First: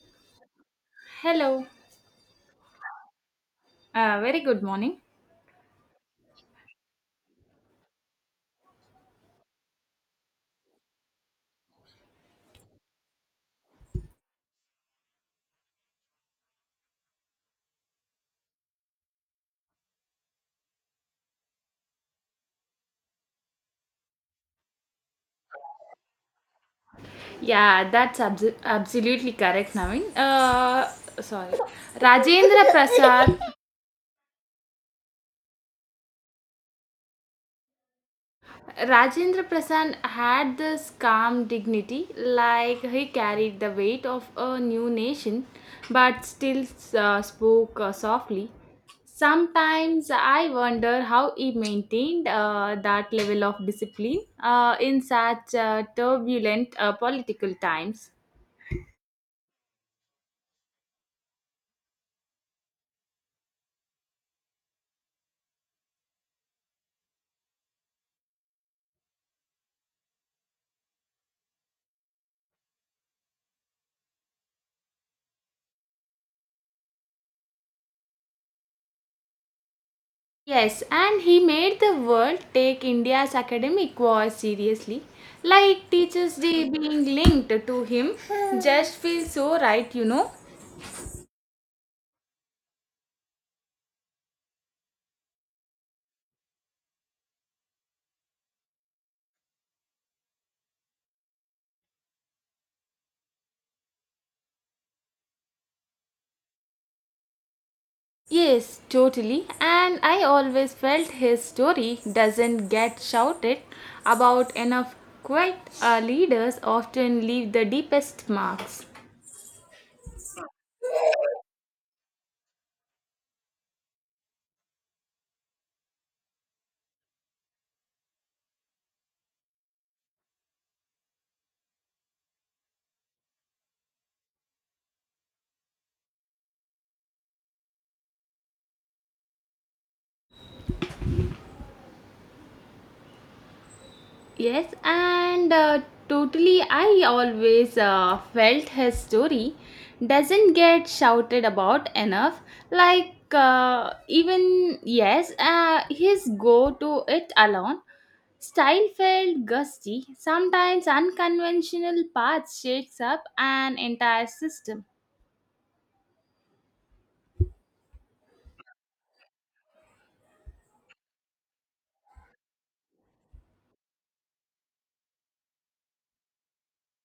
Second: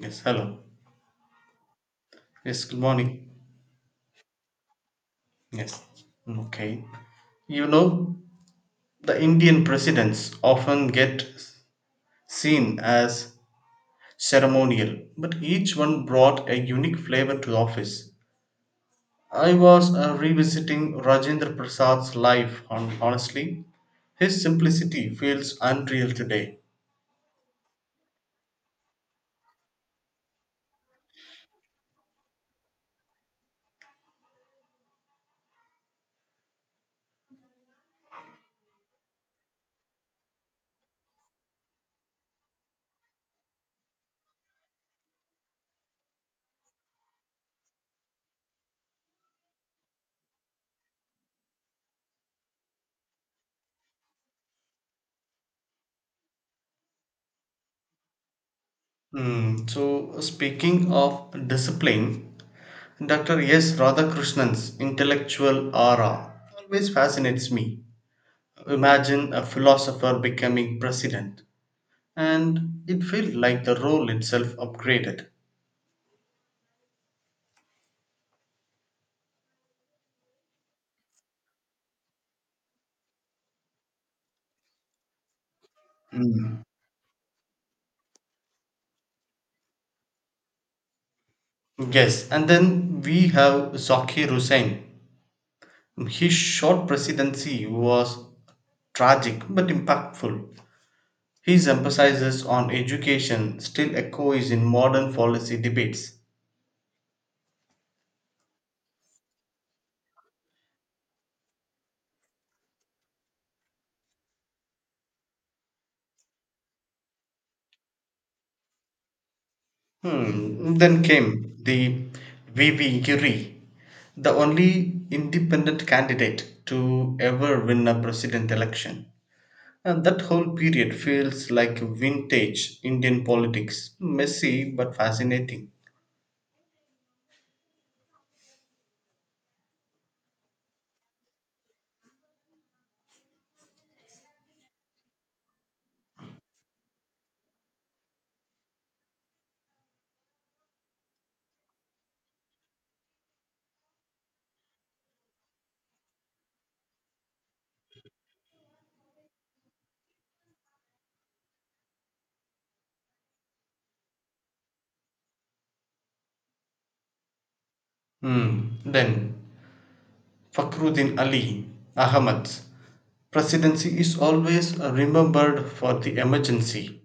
Yes, hello. Hello. Yes, good morning. Very good morning. Yes, okay. You know, the Indian presidents often get seen as ceremonial, but each one brought a unique flavor to the office. I was revisiting Rajendra Prasad's life, and honestly, his simplicity feels unreal today. Yeah, that's absolutely correct, Naveen. Sorry. Rajendra Prasad. Rajendra Prasad had this calm dignity, like he carried the weight of a new nation, but still spoke softly. Sometimes I wonder how he maintained that level of discipline in such turbulent political times. Hmm, so, speaking of discipline, Dr. S. Radhakrishnan's intellectual aura always fascinates me. Imagine a philosopher becoming president. And it felt like the role itself upgraded. Yes, and he made the world take India's academic war seriously. Like Teachers' Day being linked to him just feels so right. Yes, and then we have Zakir Hussain. His short presidency was tragic but impactful. His emphasis on education still echoes in modern policy debates. Yes, totally. And I always felt his story doesn't get shouted about enough. Quite leaders often leave the deepest marks. Hmm. Then came the V. V. Giri, the only independent candidate to ever win a president election. And that whole period feels like vintage Indian politics, messy but fascinating. Yes, and totally, I always felt his story doesn't get shouted about enough. Like, even, yes, his go to it alone style felt gusty. Sometimes unconventional paths shakes up an entire system. Hmm. Then, Fakhruddin Ali, Ahmad's presidency is always remembered for the emergency,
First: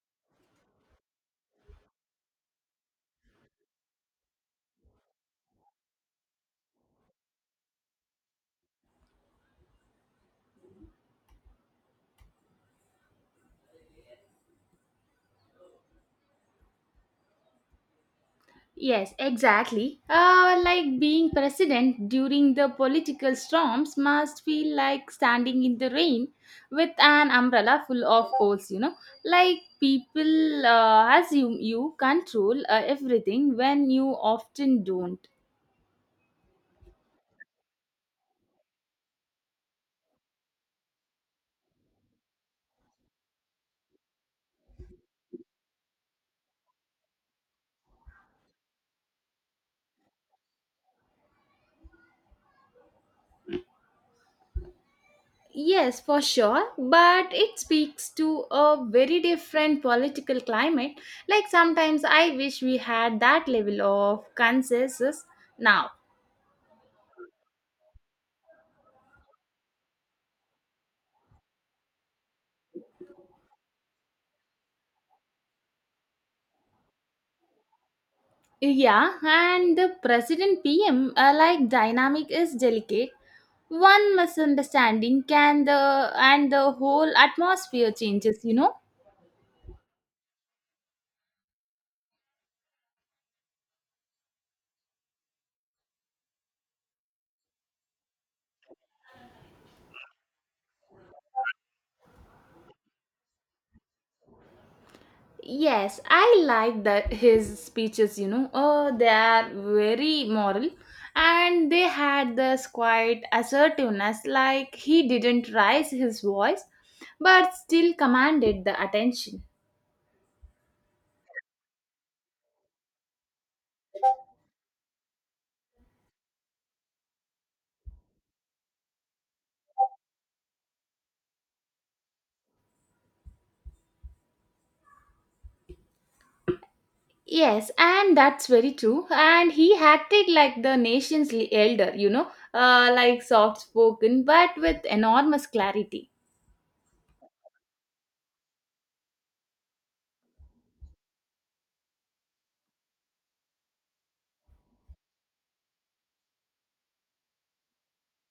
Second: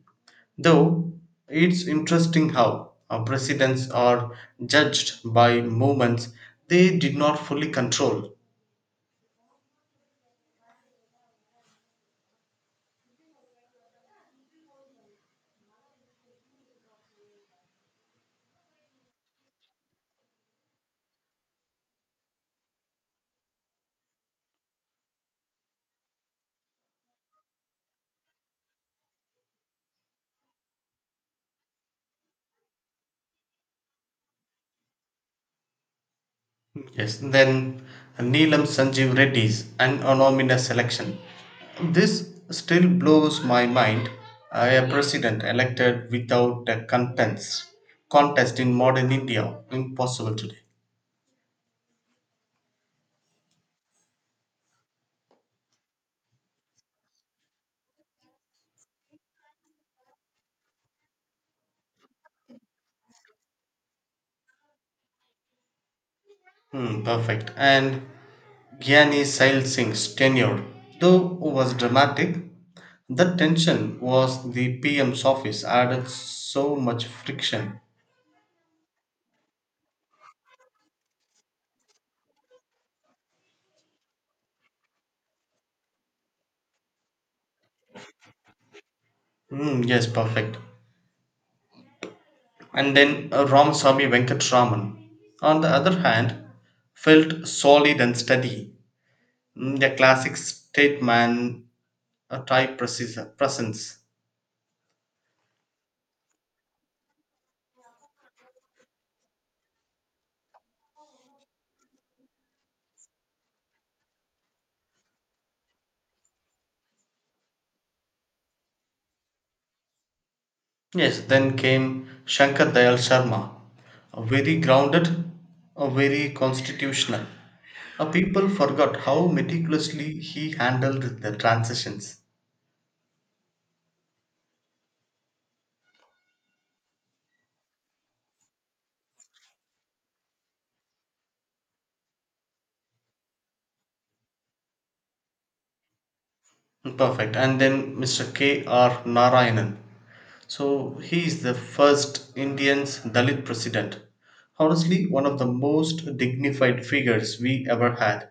though it's interesting how our presidents are judged by movements they did not fully control. Yes, exactly. Like being president during the political storms must feel like standing in the rain with an umbrella full of holes. Like people assume you control everything when you often don't. Yes, then Neelam Sanjeev Reddy's An Anonymous Election. This still blows my mind. A president elected without a contest in modern India, impossible today. Yes, for sure, but it speaks to a very different political climate. Like sometimes I wish we had that level of consensus now. Hmm, perfect. And Gyani Sail Singh's tenure, though was dramatic, the tension was the PM's office added so much friction. Yeah, and the president PM like dynamic is delicate. One misunderstanding can the and the whole atmosphere changes. Hmm, yes, perfect. And then Ramasamy Venkatraman, on the other hand, felt solid and steady, mm, a classic statesman type presence. Yes, I like that his speeches. Oh, they are very moral and they had this quiet assertiveness like he didn't raise his voice but still commanded the attention. Yes, then came Shankar Dayal Sharma, a very grounded, a very constitutional. People forgot how meticulously he handled the transitions. Yes, and that's very true. And he acted like the nation's elder, like soft spoken but with enormous clarity. Perfect. And then Mr. K. R. Narayanan, so he is the first Indian Dalit president. Honestly, one of the most dignified figures we ever had.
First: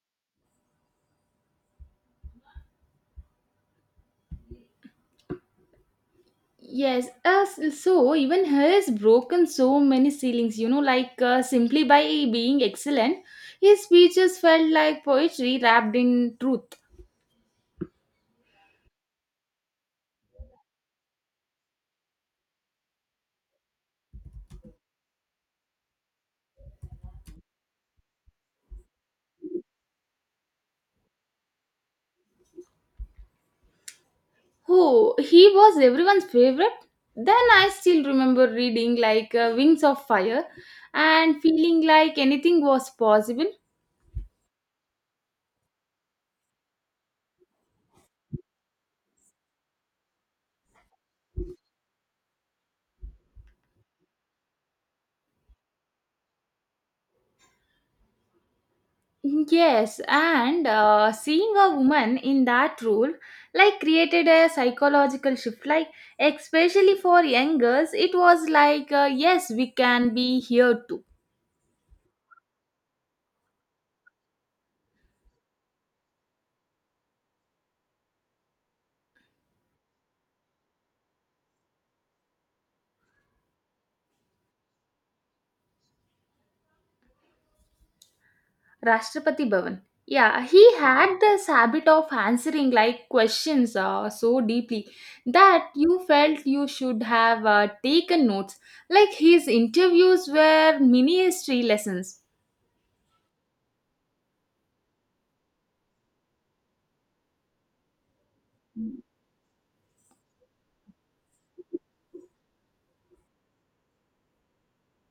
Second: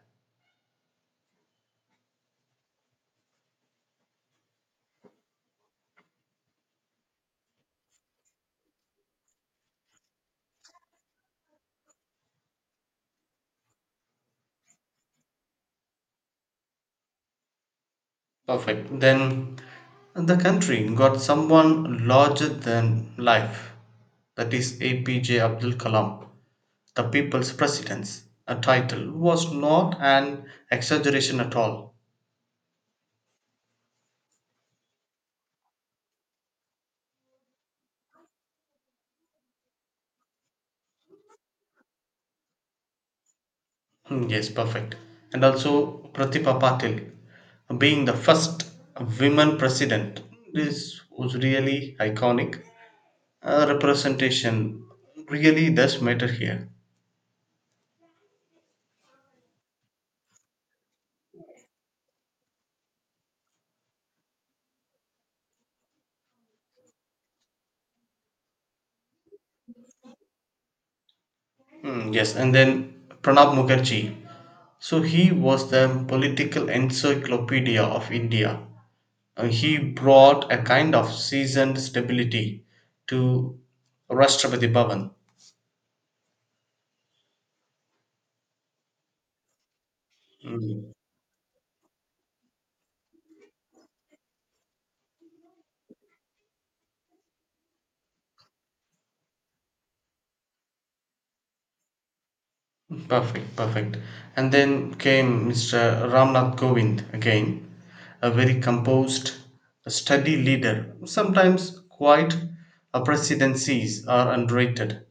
Yes, so even he has broken so many ceilings, like simply by being excellent, his speeches felt like poetry wrapped in truth. Perfect. Then the country got someone larger than life. That is APJ Abdul Kalam, the people's president. A title was not an exaggeration at all. Oh, he was everyone's favorite. Then I still remember reading like Wings of Fire and feeling like anything was possible. Hmm, yes, perfect. And also Pratibha Patil being the first women president. This was really iconic. Representation really does matter here. Yes, and seeing a woman in that role like created a psychological shift. Like, especially for young girls, it was like, yes, we can be here too. Hmm, yes, and then Pranab Mukherjee. So he was the political encyclopedia of India. He brought a kind of seasoned stability to Rashtrapati Bhavan. Rashtrapati Bhavan. Yeah, he Hmm. had this habit of answering like questions so deeply that you felt you should have taken notes. Like his interviews were mini history lessons. Perfect, perfect. And then came Mr. Ramnath Govind again, a very composed, a steady leader, sometimes quite a presidencies are underrated.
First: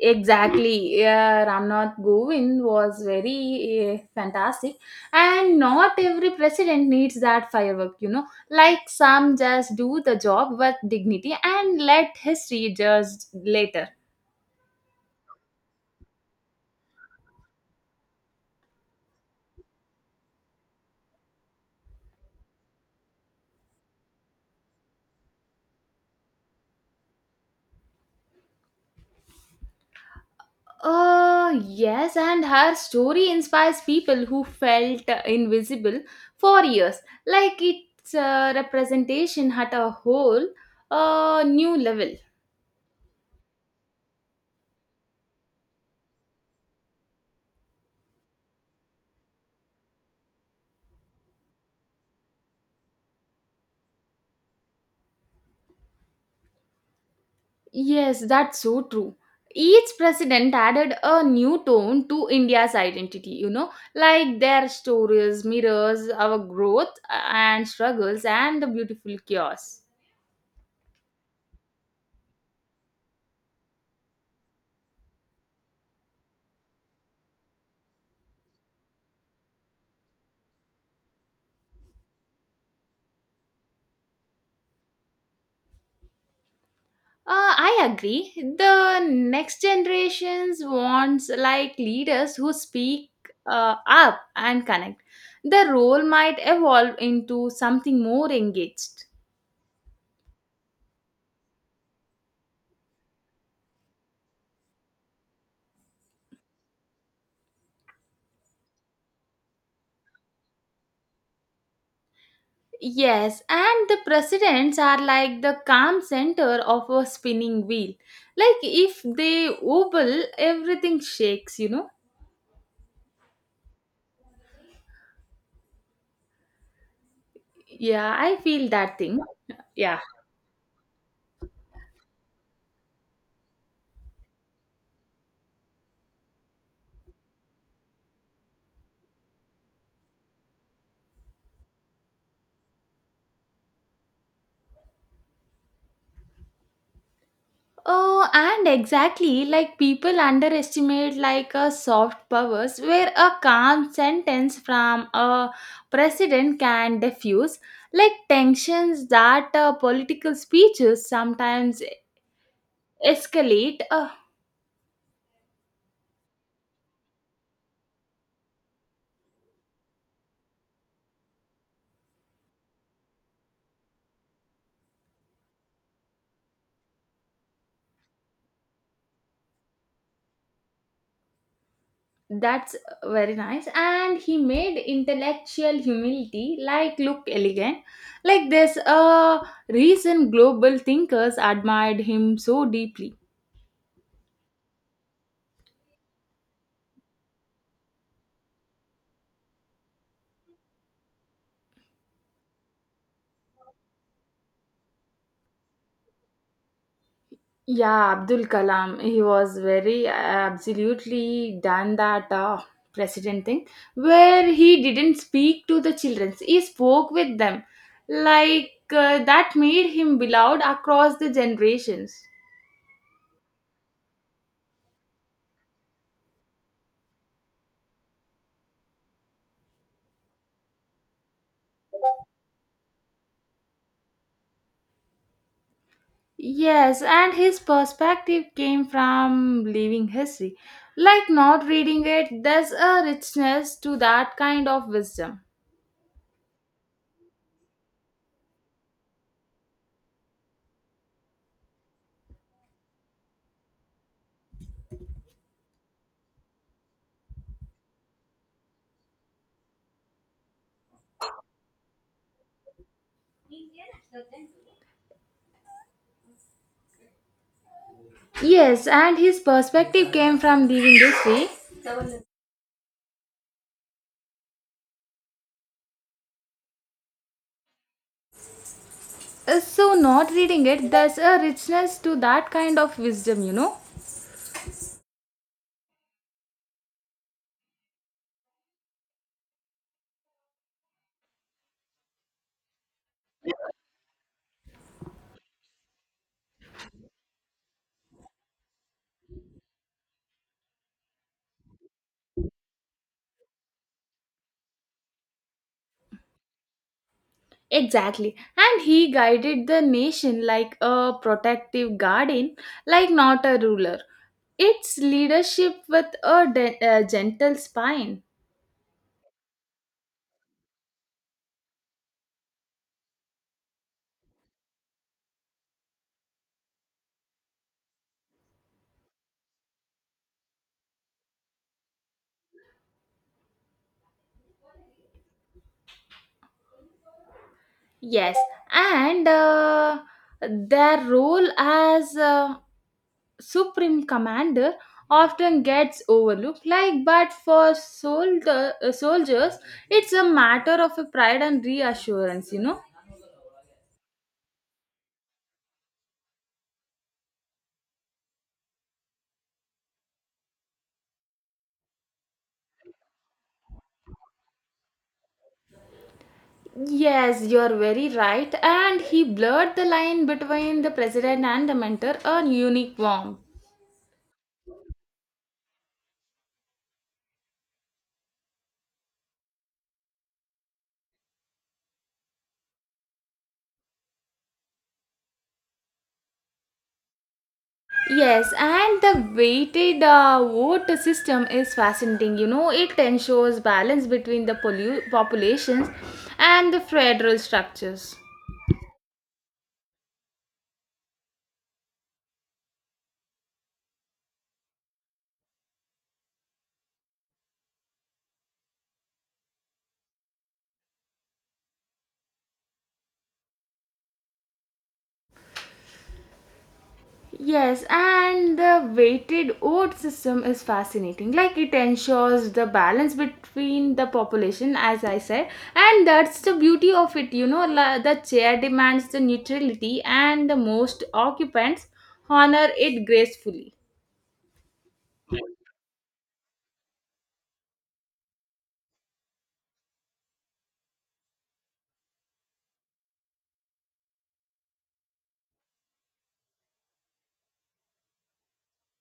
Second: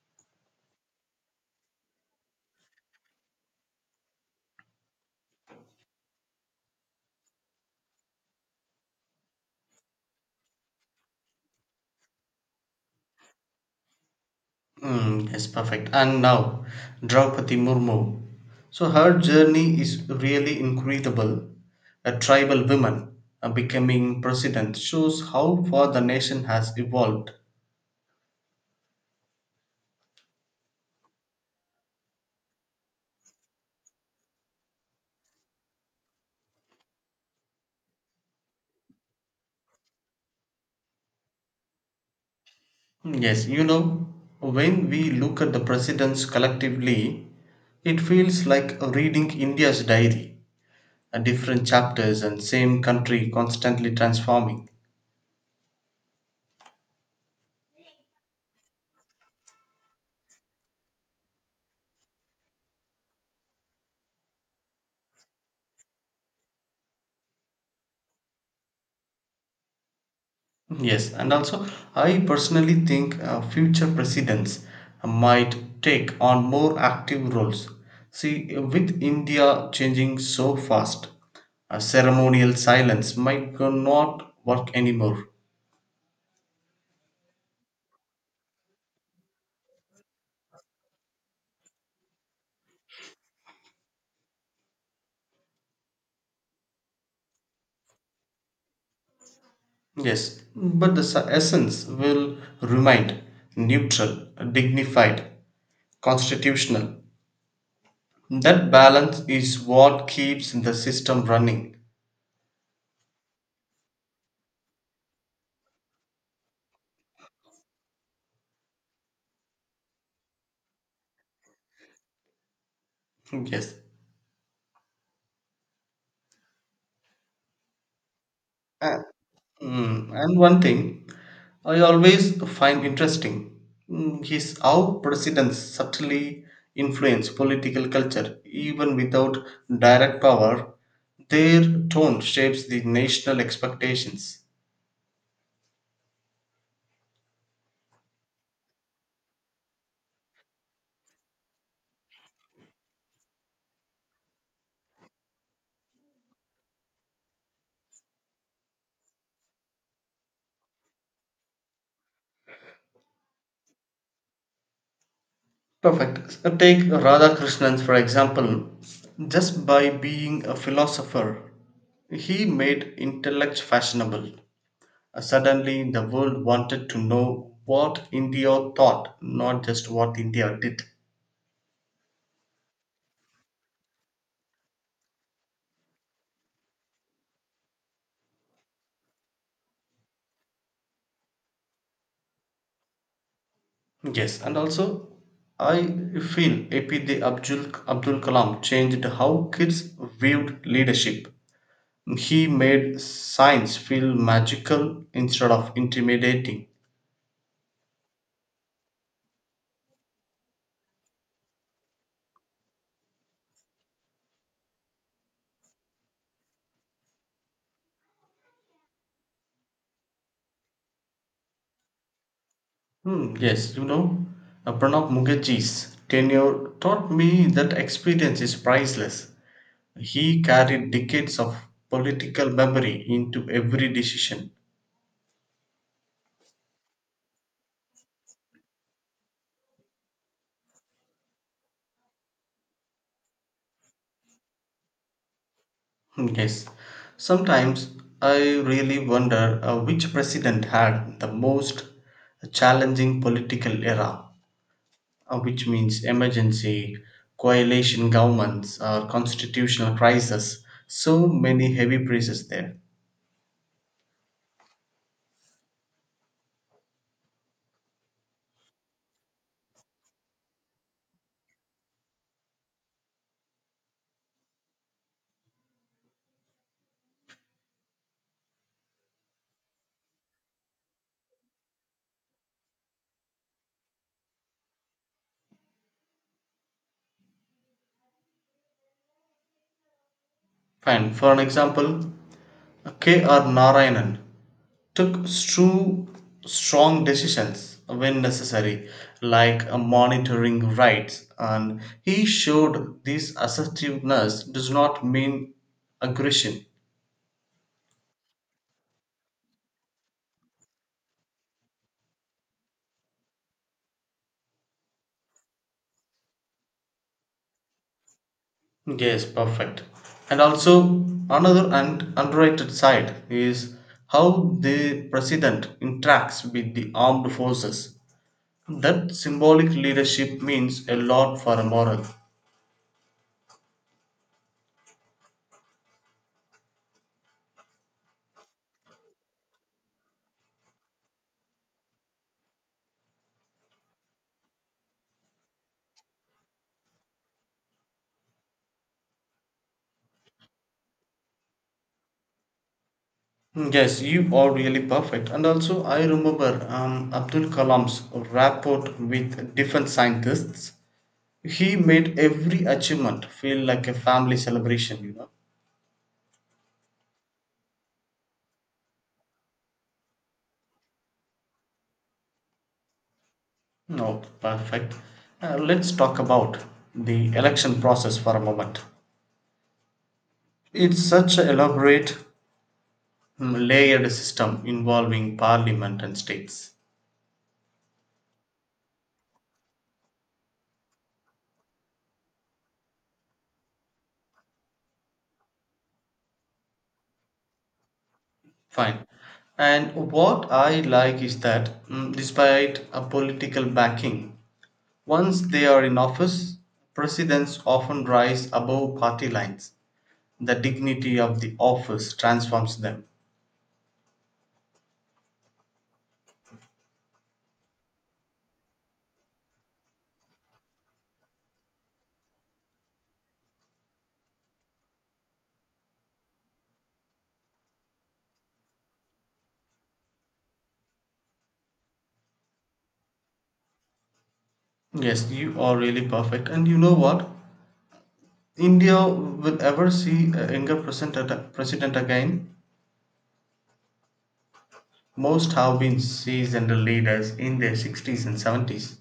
Exactly. Yeah, Ramnath Govind was very fantastic, and not every president needs that firework, you know. Like some just do the job with dignity and let history judge later. Mm, yes, perfect. And now, Draupadi Murmu. So her journey is really incredible. A tribal woman becoming president shows how far the nation has evolved. Yes, and her story inspires people who felt invisible for years. Like its representation had a whole new level. Hmm, yes, you know, when we look at the presidents collectively, it feels like reading India's diary, different chapters and same country constantly transforming. Yes, that's so true. Each president added a new tone to India's identity, you know, like their stories mirrors our growth and struggles and the beautiful chaos. Hmm, yes, and also I personally think future presidents might take on more active roles. See, with India changing so fast, a ceremonial silence might not work anymore. I agree. The next generations wants like leaders who speak up and connect. The role might evolve into something more engaged. No. Yes, but the essence will remain neutral, dignified, constitutional. That balance is what keeps the system running. Yes, and the presidents are like the calm center of a spinning wheel. Like if they wobble, everything shakes, you know? Yes. Yeah, I feel that Uh, thing. Yeah. And one thing I always find interesting mm, is how presidents subtly influence political culture even without direct power. Their tone shapes the national expectations. Oh, and exactly like people underestimate like a soft powers where a calm sentence from a president can diffuse like tensions that political speeches sometimes escalate. Perfect. Take Radhakrishnan, for example. Just by being a philosopher, he made intellect fashionable. Suddenly, the world wanted to know what India thought, not just what India did. That's very nice. And he made intellectual humility like look elegant. Like this recent global thinkers admired him so deeply. Yes, and also, I feel Abdul Kalam changed how kids viewed leadership. He made science feel magical instead of intimidating. Yeah, Abdul Kalam, he was very absolutely done that president thing where he didn't speak to the children, he spoke with them. Like that made him beloved across the generations. Hmm, yes, Pranab Mukherjee's tenure taught me that experience is priceless. He carried decades of political memory into every decision. Yes, and his perspective came from living history. Like not reading it, there's a richness to that kind of wisdom. Hmm, yes, sometimes I really wonder which president had the most challenging political era, which means emergency, coalition governments, or constitutional crisis. So many heavy praises there. Yes, and his perspective came from living history. So, not reading it, there's a richness to that kind of wisdom, you know? Fine. For an example, K. R. Narayanan took true strong decisions when necessary, like monitoring rights, and he showed this assertiveness does not mean aggression. Exactly. And he guided the nation like a protective guardian, like not a ruler. It's leadership with a a gentle spine. Yes, perfect. And also, another and underrated side is how the president interacts with the armed forces. That symbolic leadership means a lot for a moral. Yes, and their role as supreme commander often gets overlooked. Like, but for soldiers, it's a matter of a pride and reassurance, you know. Mm, yes, you are really perfect. And also, I remember Abdul Kalam's rapport with different scientists. He made every achievement feel like a family celebration, you know. Yes, you're very right. And he blurred the line between the president and the mentor, a unique warmth. No, perfect. Let's talk about the election process for a moment. It's such an elaborate, mm, layered system involving parliament and states. Yes, and the weighted vote system is fascinating. You know, it ensures balance between the populations and the federal structures. Fine. And what I like is that, mm, despite a political backing, once they are in office, presidents often rise above party lines. The dignity of the office transforms them. Yes, and the weighted vote system is fascinating. Like it ensures the balance between the population, as I said, and that's the beauty of it. You know, the chair demands the neutrality, and the most occupants honor it gracefully. Yes, you are really perfect. And you know what? India will ever see a younger president again. Most have been seasoned leaders in their 60s and 70s.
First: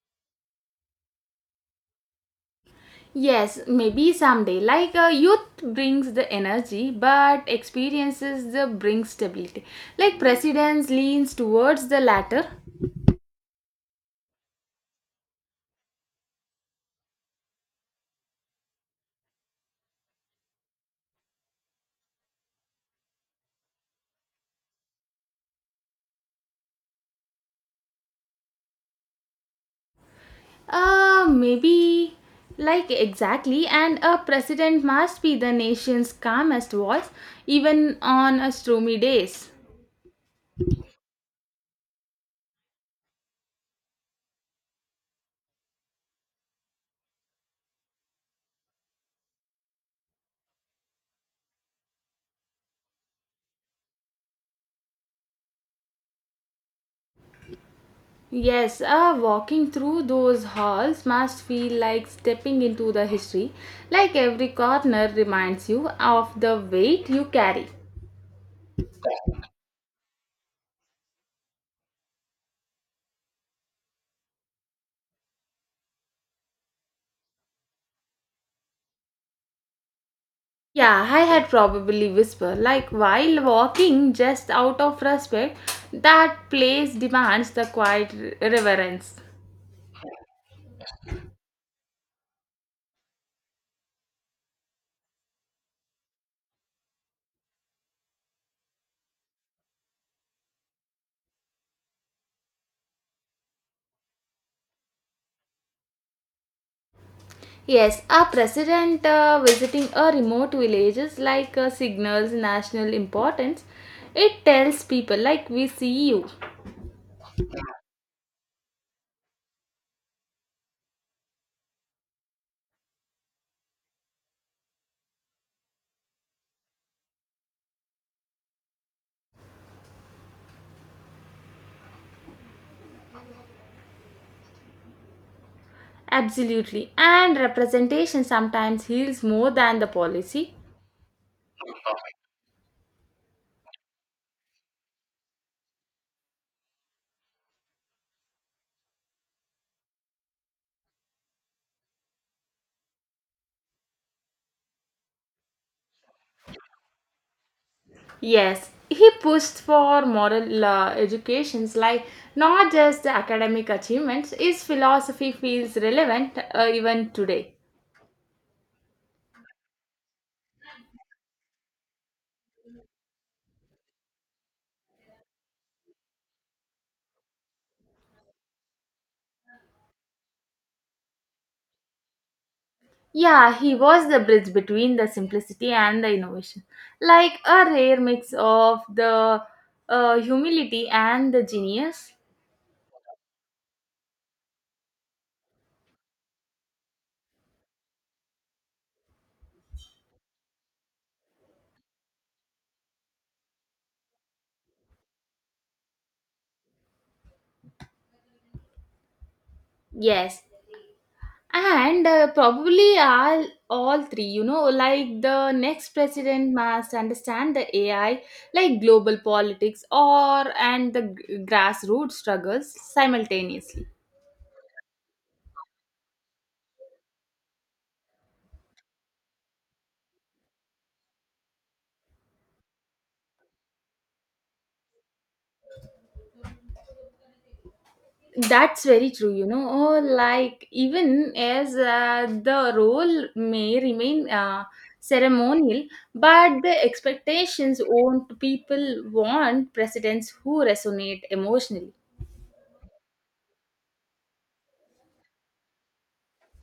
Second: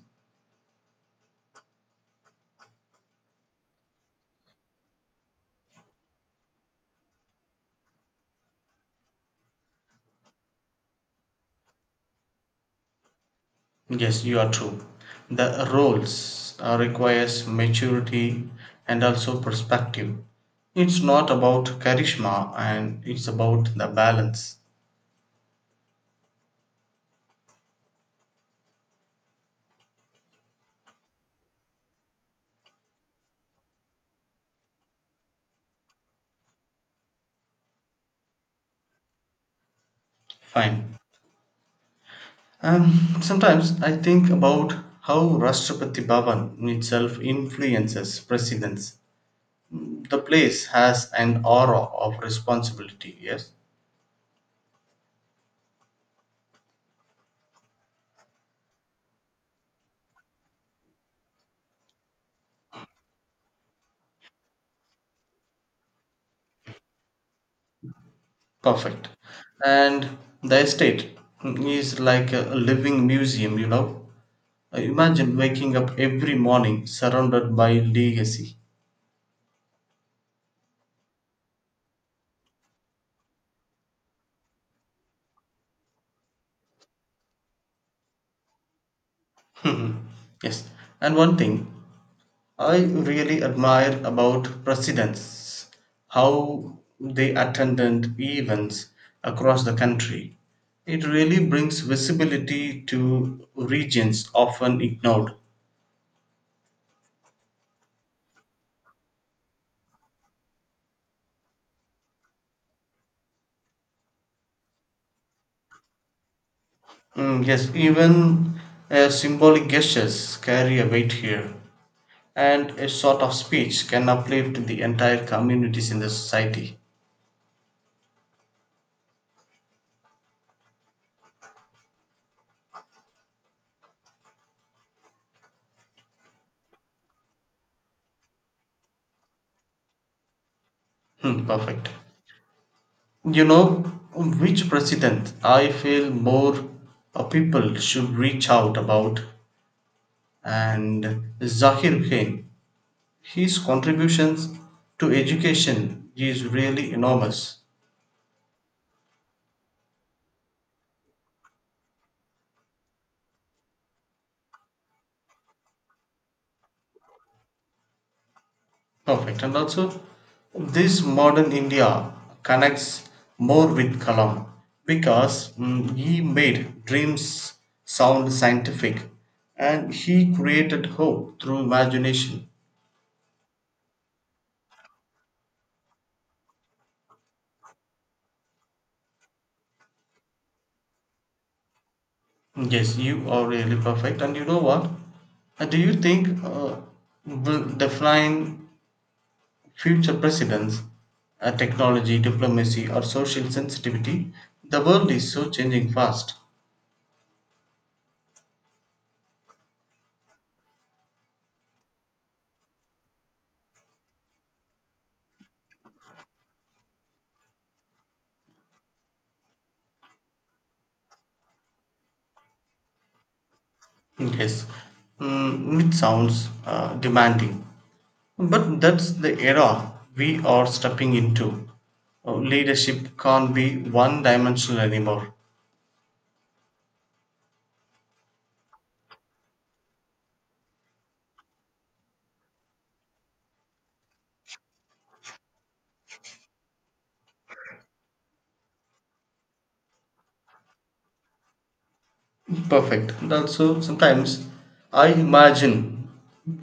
Yes, maybe someday. Like youth brings the energy, but experiences the brings stability. Like precedence leans towards the latter. Yes, you are true. The roles requires maturity and also perspective. It's not about charisma and it's about the balance. Maybe like Exactly, and a president must be the nation's calmest voice, even on a stormy days. Fine. Sometimes I think about how Rashtrapati Bhavan itself influences presidents. The place has an aura of responsibility, yes? Yes, walking through those halls must feel like stepping into the history. Like every corner reminds you of the weight you carry. Perfect. And the estate is like a living museum, you know? Imagine waking up every morning surrounded by legacy. Yeah, I had probably whispered, like while walking just out of respect, that place demands the quiet reverence. Yes. And one thing I really admire about presidents how they attended events across the country. It really brings visibility to regions often ignored. Yes, a president visiting a remote village is like signals national importance. It tells people, like, we see you. Mm, yes, even symbolic gestures carry a weight here, and a sort of speech can uplift the entire communities in the society. Absolutely. And representation sometimes heals more than the policy. Hmm, perfect. You know, which president I feel more people should reach out about and Zakir Khan. His contributions to education is really enormous. Yes, he pushed for moral educations like not just the academic achievements. His philosophy feels relevant even today. Perfect. And also, this modern India connects more with Kalam because mm, he made dreams sound scientific and he created hope through imagination. Yeah, he was the bridge between the simplicity and the innovation, like a rare mix of the humility and the genius. Yes, you are really perfect. And you know what? Do you think will the flying future presidents, technology, diplomacy, or social sensitivity. The world is so changing fast. Yes, and all three, you know, like the next president must understand the AI, like global politics or and the grassroots struggles simultaneously. Yes, mm, it sounds demanding, but that's the era we are stepping into. Leadership can't be one dimensional anymore. That's very true, you know, oh, like even as the role may remain ceremonial, but the expectations owned people want presidents who resonate emotionally. Perfect. And also, sometimes I imagine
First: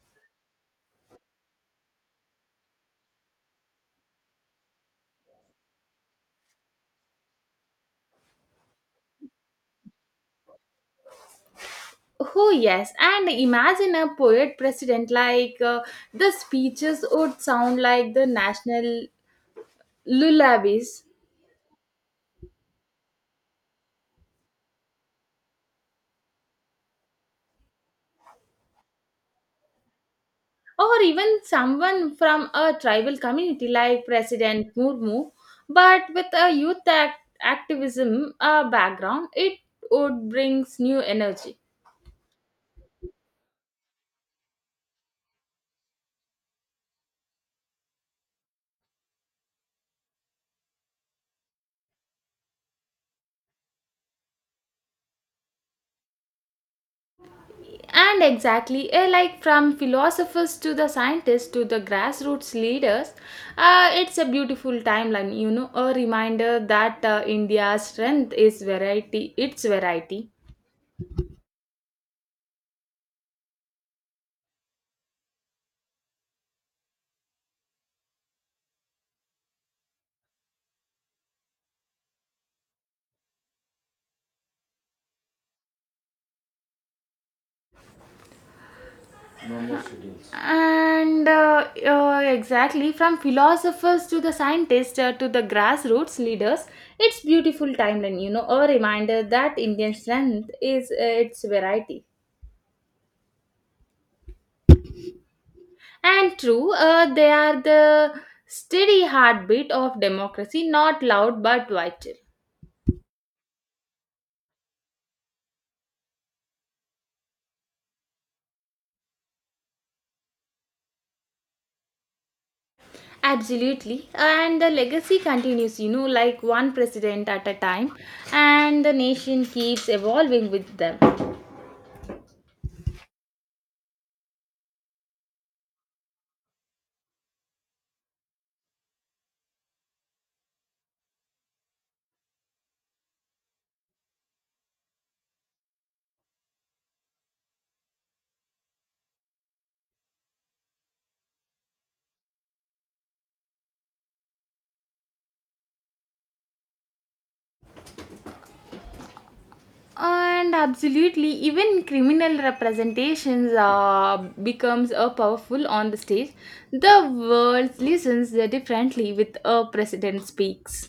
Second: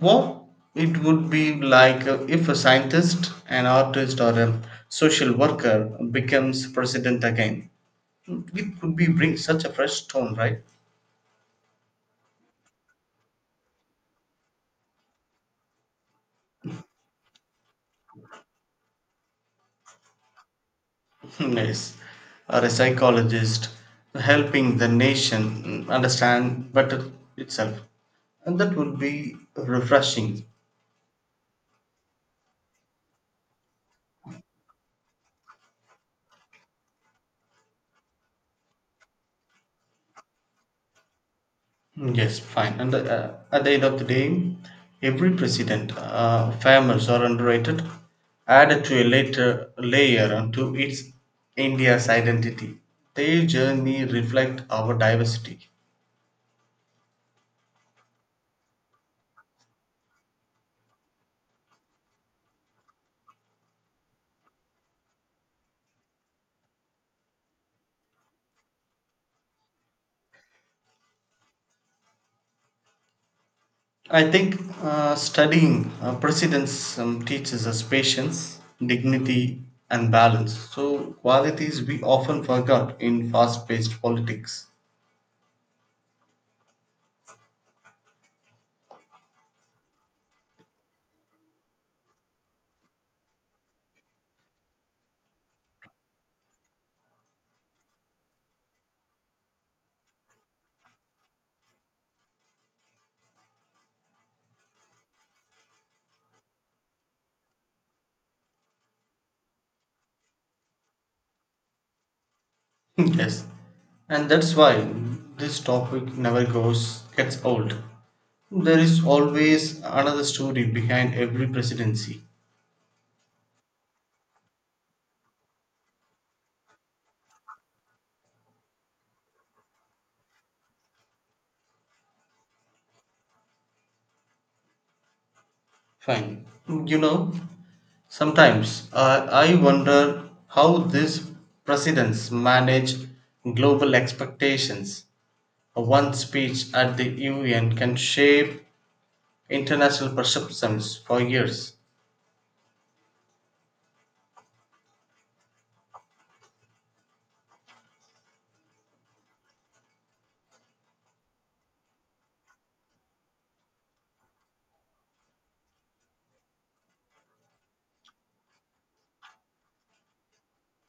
what it would be like if a scientist, an artist, or a social worker becomes president again. It could be bring such a fresh tone, right? Oh, yes. And imagine a poet president like the speeches would sound like the national lullabies, Yes. Or a psychologist helping the nation understand better itself. And that would be refreshing. or even someone from a tribal community like President Murmu. But with a youth activism background, it would brings new energy. Mm, yes, fine. And at the end of the day, every president' famous or underrated, added to a later layer onto its India's identity. Their journey reflect our diversity. And exactly, eh, like from philosophers to the scientists to the grassroots leaders, it's a beautiful timeline, you know, a reminder that India's strength is variety, its variety. I think studying precedents teaches us patience, dignity, and balance. So qualities we often forgot in fast-paced politics. And exactly, from philosophers to the scientists to the grassroots leaders, it's beautiful timeline, you know, a reminder that Indian strength is its variety. And true, they are the steady heartbeat of democracy, not loud but vital. Yes, and that's why this topic never goes gets old. There is always another story behind every presidency. Absolutely. And the legacy continues, you know, like one president at a time, and the nation keeps evolving with them. Fine. You know, sometimes I wonder how these presidents manage global expectations. One speech at the UN can shape international perceptions for years. And absolutely, even criminal representations becomes powerful on the stage. The world listens differently with a president speaks.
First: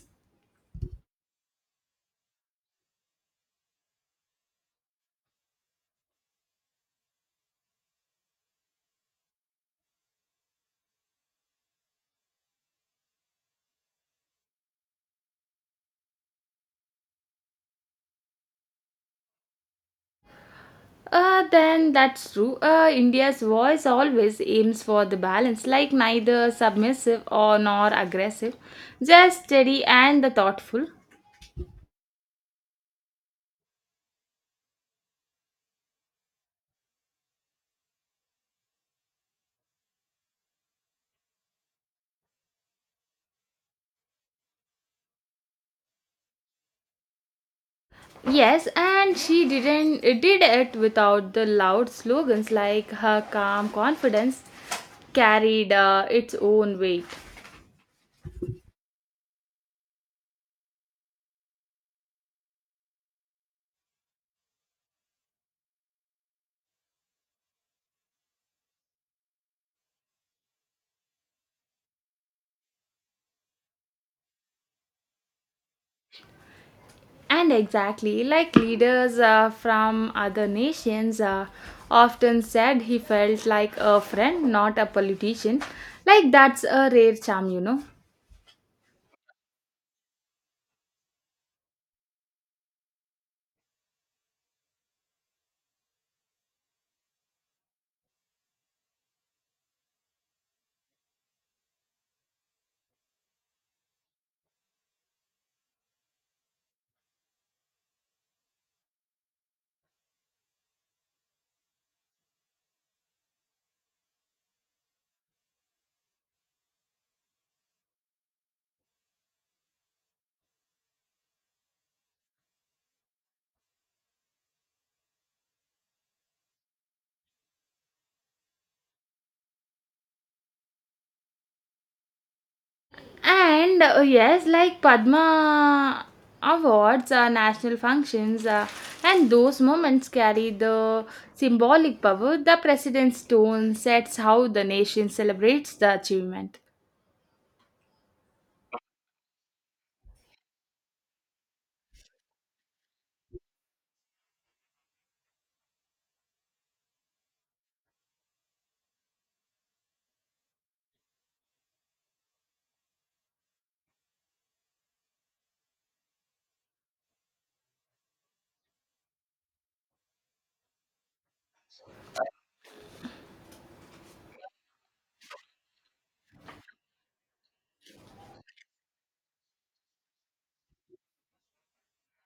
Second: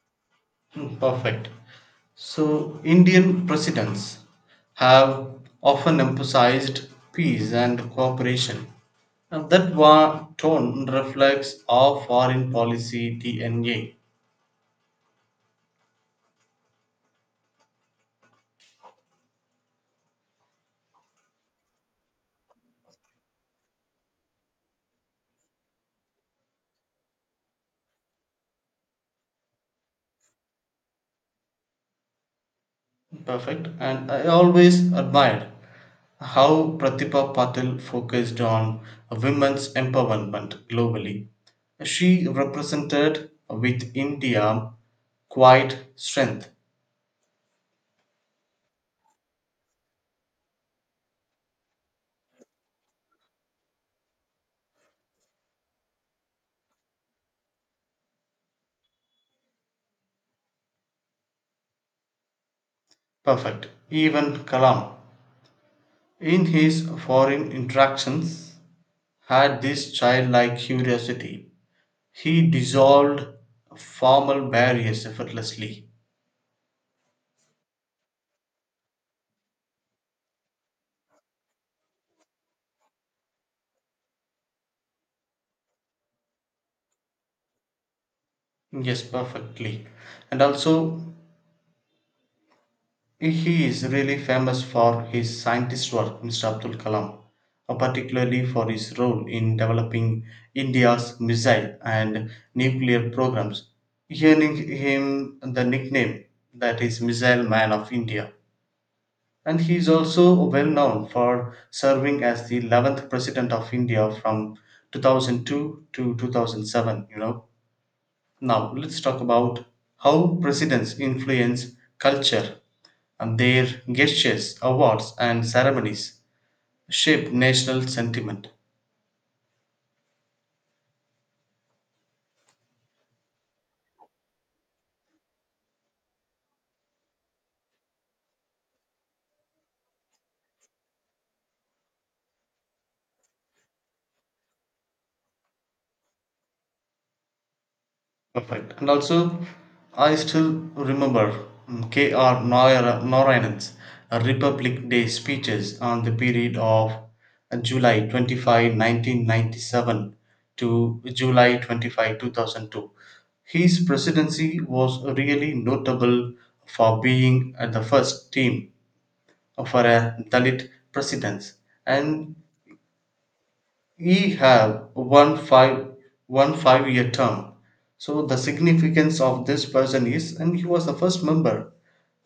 Mm, perfect. So, Indian presidents have often emphasized peace and cooperation. And that tone reflects our foreign policy DNA. Then that's true. India's voice always aims for the balance, like neither submissive or nor aggressive, just steady and the thoughtful. Perfect. And I always admired how Pratibha Patil focused on women's empowerment globally. She represented with India quite strength. Yes, and she didn't did it without the loud slogans. Like her calm confidence carried its own weight. Perfect. Even Kalam in his foreign interactions had this childlike curiosity. He dissolved formal barriers effortlessly. And exactly, like leaders from other nations often said, he felt like a friend, not a politician. Like, that's a rare charm, you know. Yes, perfectly. And also, he is really famous for his scientist work, Mr. Abdul Kalam, particularly for his role in developing India's missile and nuclear programs, earning him the nickname that is Missile Man of India. And he is also well known for serving as the 11th President of India from 2002 to 2007. You know, now let's talk about how presidents influence culture and their gestures, awards, and ceremonies shape national sentiment. And yes, like Padma awards, national functions, and those moments carry the symbolic power. The president's tone sets how the nation celebrates the achievement. Perfect. And also, I still remember mm, K.R. Narayanan's Republic Day speeches on the period of July 25, 1997 to July 25, 2002. His presidency was really notable for being the first team for a Dalit president and Ye have one five year term. So the significance of this person is, and he was the first member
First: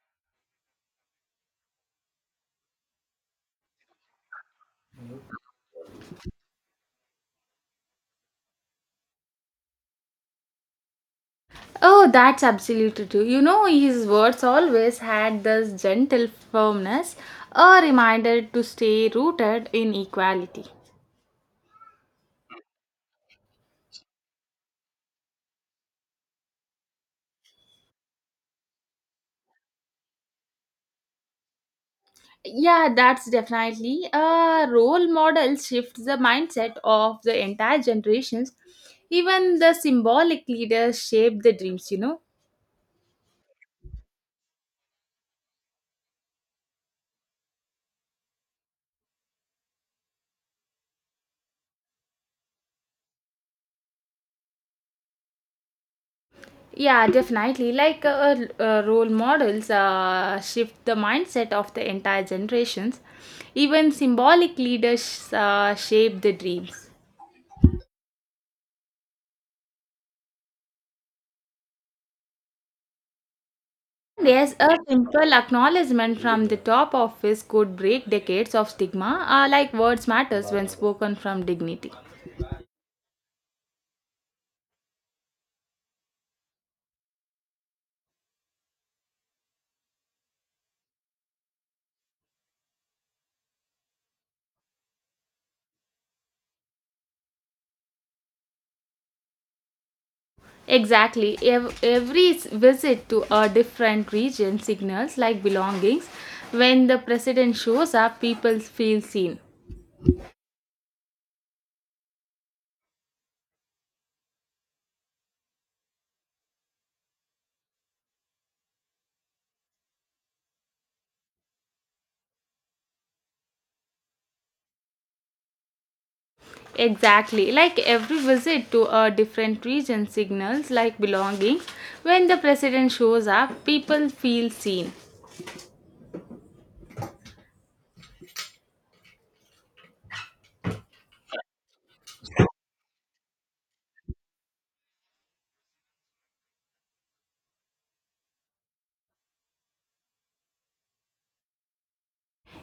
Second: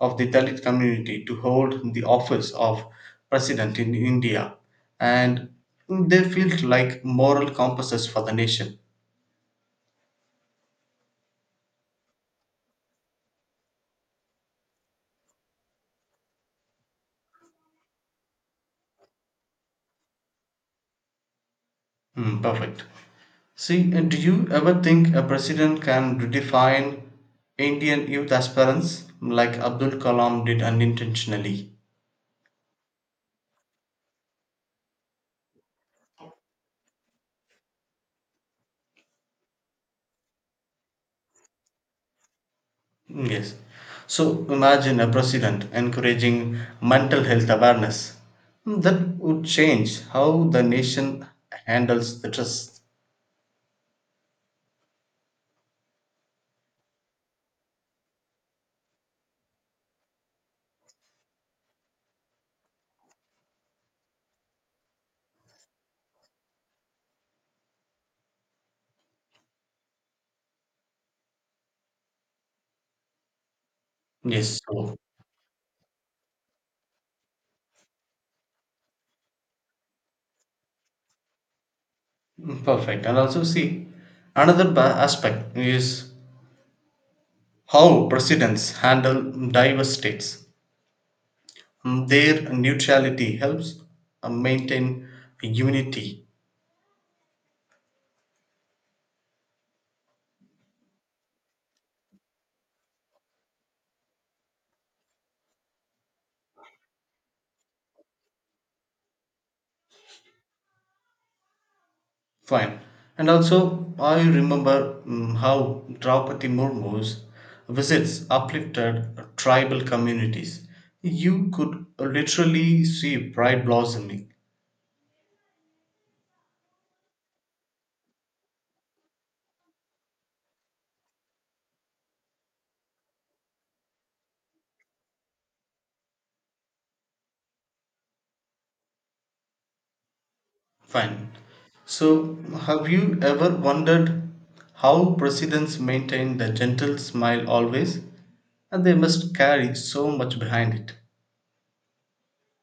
of the Dalit community to hold the office of president in India, and they felt like moral compasses for the nation. Oh, that's absolutely true. You know, his words always had this gentle firmness, a reminder to stay rooted in equality. Hmm, perfect. See, and do you ever think a president can redefine Indian youth aspirants like Abdul Kalam did unintentionally? Yeah, that's definitely a role model shifts the mindset of the entire generations. Even the symbolic leaders shape the dreams, you know. Mm, yes. So imagine a president encouraging mental health awareness. Mm, that would change how the nation handles the trust. Yeah, definitely. Like role models shift the mindset of the entire generations. Even symbolic leaders shape the dreams. Yes, Yes. a So simple acknowledgement from the top office could break decades of stigma, like words matters when spoken from dignity. mm, perfect. And also see, another aspect is how presidents handle diverse states. Mm, their neutrality helps maintain unity. Exactly. Every visit to a different region signals like belongings. When the president shows up, people feel seen. Fine. And also, I remember mm, how Draupadi Murmu's visits uplifted tribal communities. You could literally see pride blossoming. Exactly. Like every visit to a different region signals like belongings. When the president shows up, people feel seen. Fine. So, have you ever wondered how presidents maintain the gentle smile always? And they must carry so much behind it.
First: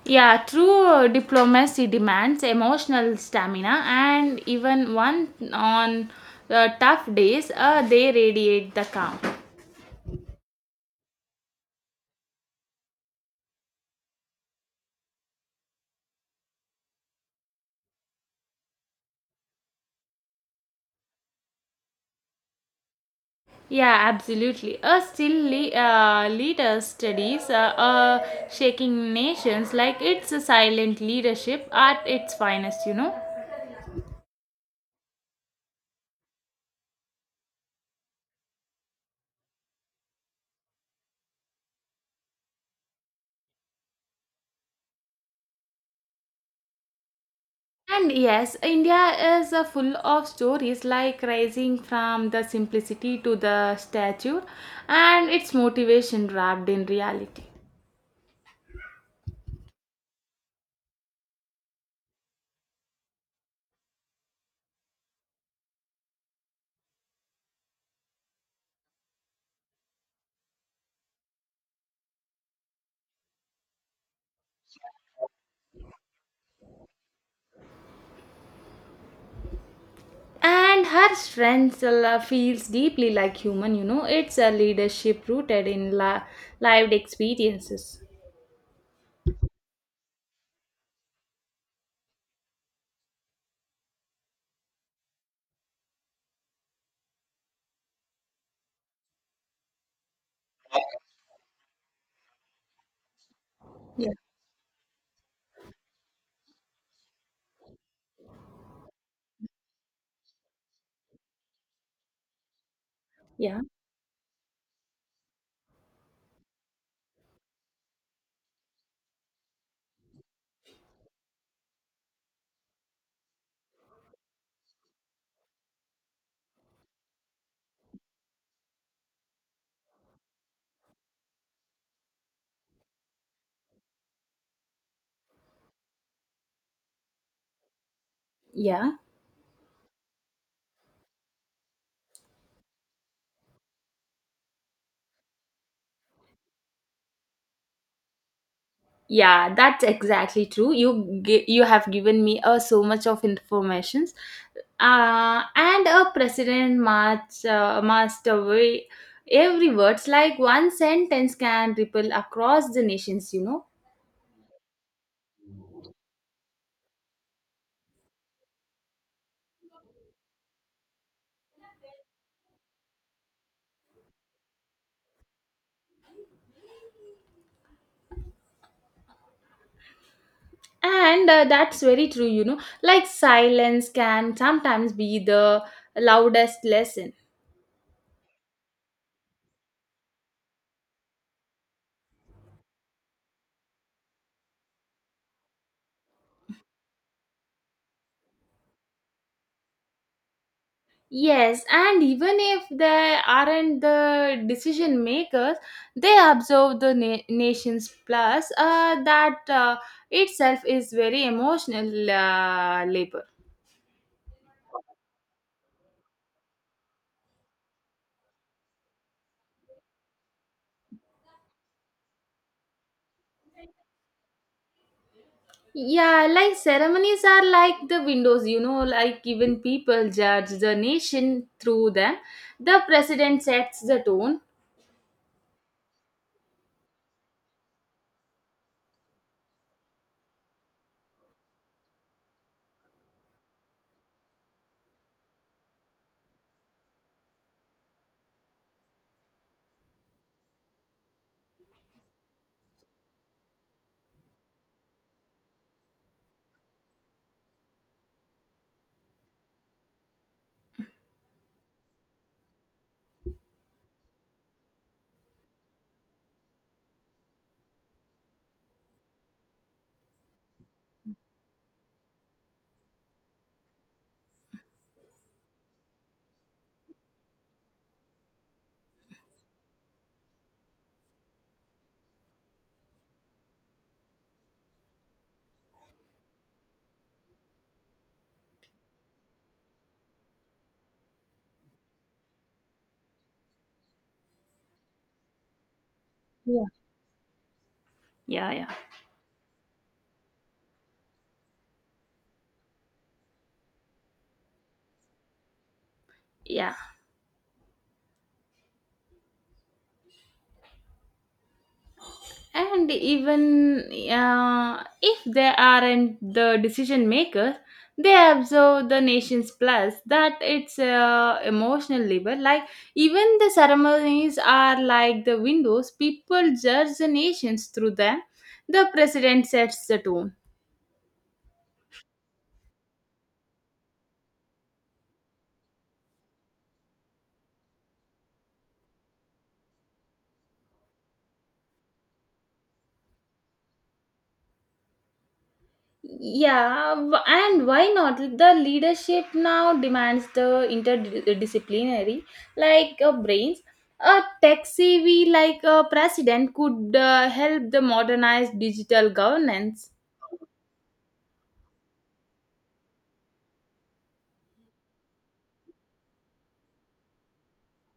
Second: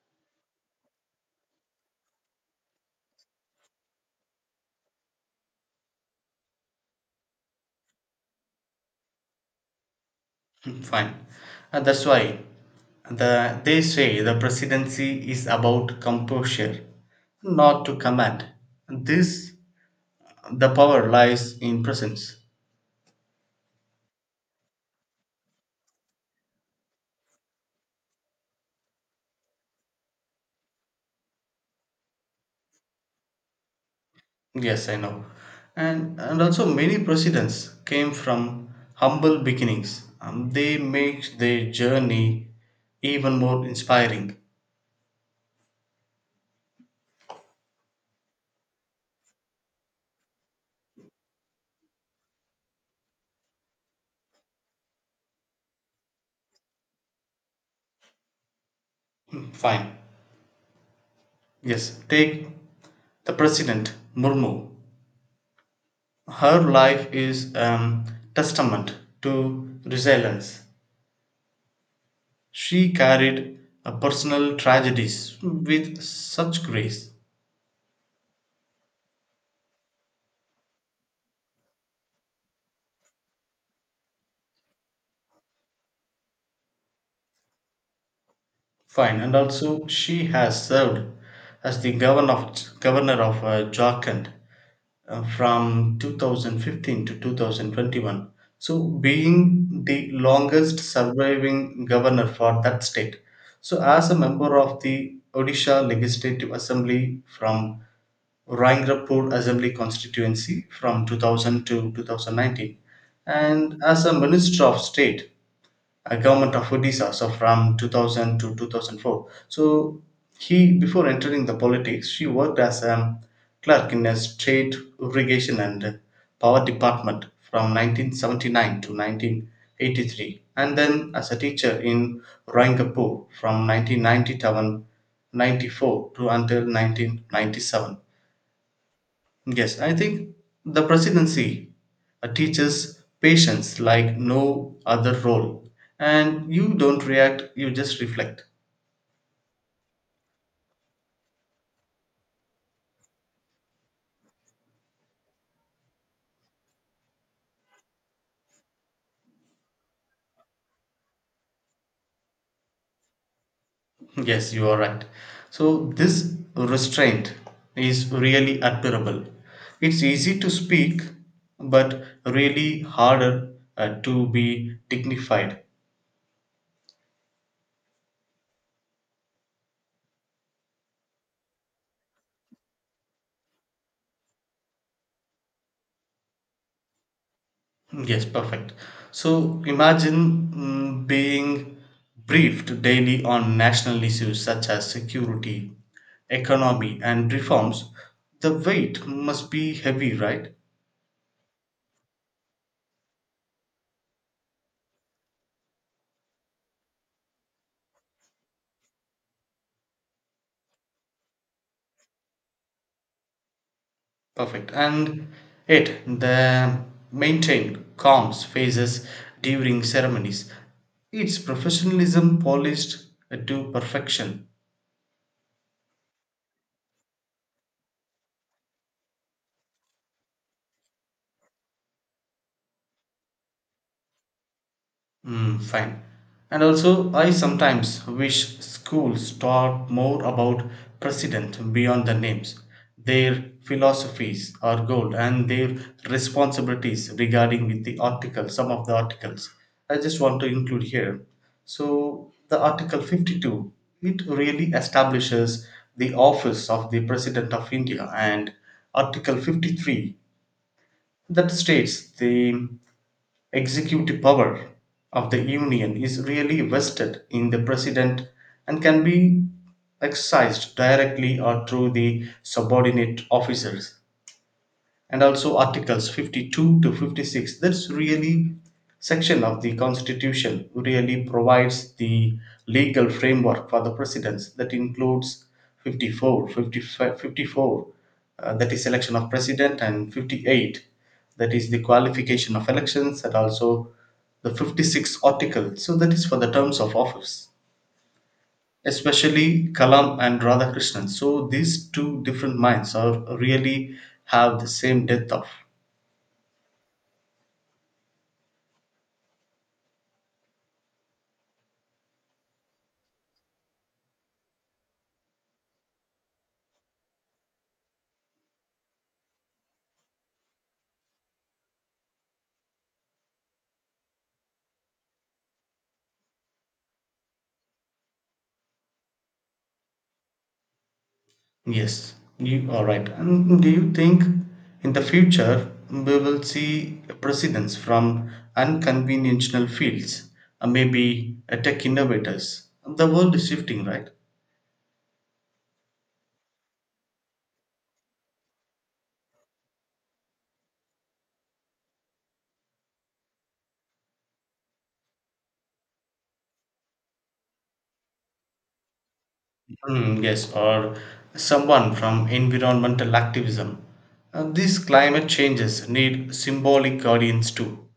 Yeah, true diplomacy demands emotional stamina, and even one on tough days, they radiate the calm. Fine. That's why they say the presidency is about composure, not to command. This The power lies in presence. Yeah, absolutely. A still leader studies shaking nations like it's a silent leadership at its finest, you know. Yes, I know. And also many presidents came from humble beginnings. They make their journey even more inspiring. And yes, India is full of stories like rising from the simplicity to the stature and its motivation wrapped in reality. Fine. Yes, take the president Murmu. Her life is testament to resilience. She carried personal tragedies with such grace. And her strength feels deeply like human, you know, it's a leadership rooted in lived experiences. Fine, and also she has served as the governor of Jharkhand from 2015 to 2021. So, being the longest surviving governor for that state. So, as Yeah. a member of the Odisha Legislative Assembly from Rangrapur Assembly constituency from 2000 to 2019 yeah and as a Minister of State, a government of Odisha so from 2000 to 2004. So before entering the politics, she worked as a clerk in a state irrigation and power department from 1979 to 1983 and then as a teacher in Rangrapur from 1997 94 to until 1997. yeah Yes, I think the presidency teaches patience like no other role. And you don't react, you just reflect. yeah, that's exactly true. You you have given me so much of informations, and a president must weigh every words like one sentence can ripple across the nations, you know. Yes, you are right. So, this restraint is really admirable. It's easy to speak, but really harder to be dignified. And that's very true, you know. Like silence can sometimes be the loudest lesson. Yes, perfect. So imagine being briefed daily on national issues such as security, economy, and reforms. The weight must be heavy, right? Yes, and even if they aren't the decision makers, they observe the nations. Plus, that itself is very emotional labor. Perfect. And the maintained calms phases during ceremonies. It's professionalism polished to perfection. Yeah, like ceremonies are like the windows, like even people judge the nation through them. The president sets the tone. Mm, fine. And also, I sometimes wish schools taught more about precedent beyond the names, their philosophies or goal, and their responsibilities regarding with the article, some of the articles. I just want to include here. So, the Article 52, it really establishes the office of the President of India, and Article 53 that states the executive power of the union is really vested in the president and can be exercised directly or through the subordinate officers, and also articles 52 to 56, that's really section of the constitution, really provides the legal framework for the presidents that includes 54 54 that is election of president, and 58 that is the qualification of elections, and also the 56th article, so that is for the Yeah. terms of office, Yeah, yeah. especially Kalam and Radhakrishnan. So these two different minds are really have the same depth of. Yeah. And even if they aren't the decision makers, they observe the nation's, plus that it's emotional labor, like even the ceremonies are like the windows, people judge the nations through them. The president sets the tone. Yes, you are right. And do you think in the future we will see presidents from unconventional fields, maybe tech innovators? The world is shifting, right? Yeah, and why not? The leadership now demands the interdisciplinary, like brains. A tech savvy like a president could help the modernize digital governance. Mm, yes, or someone from environmental activism. These climate changes need symbolic guardians too.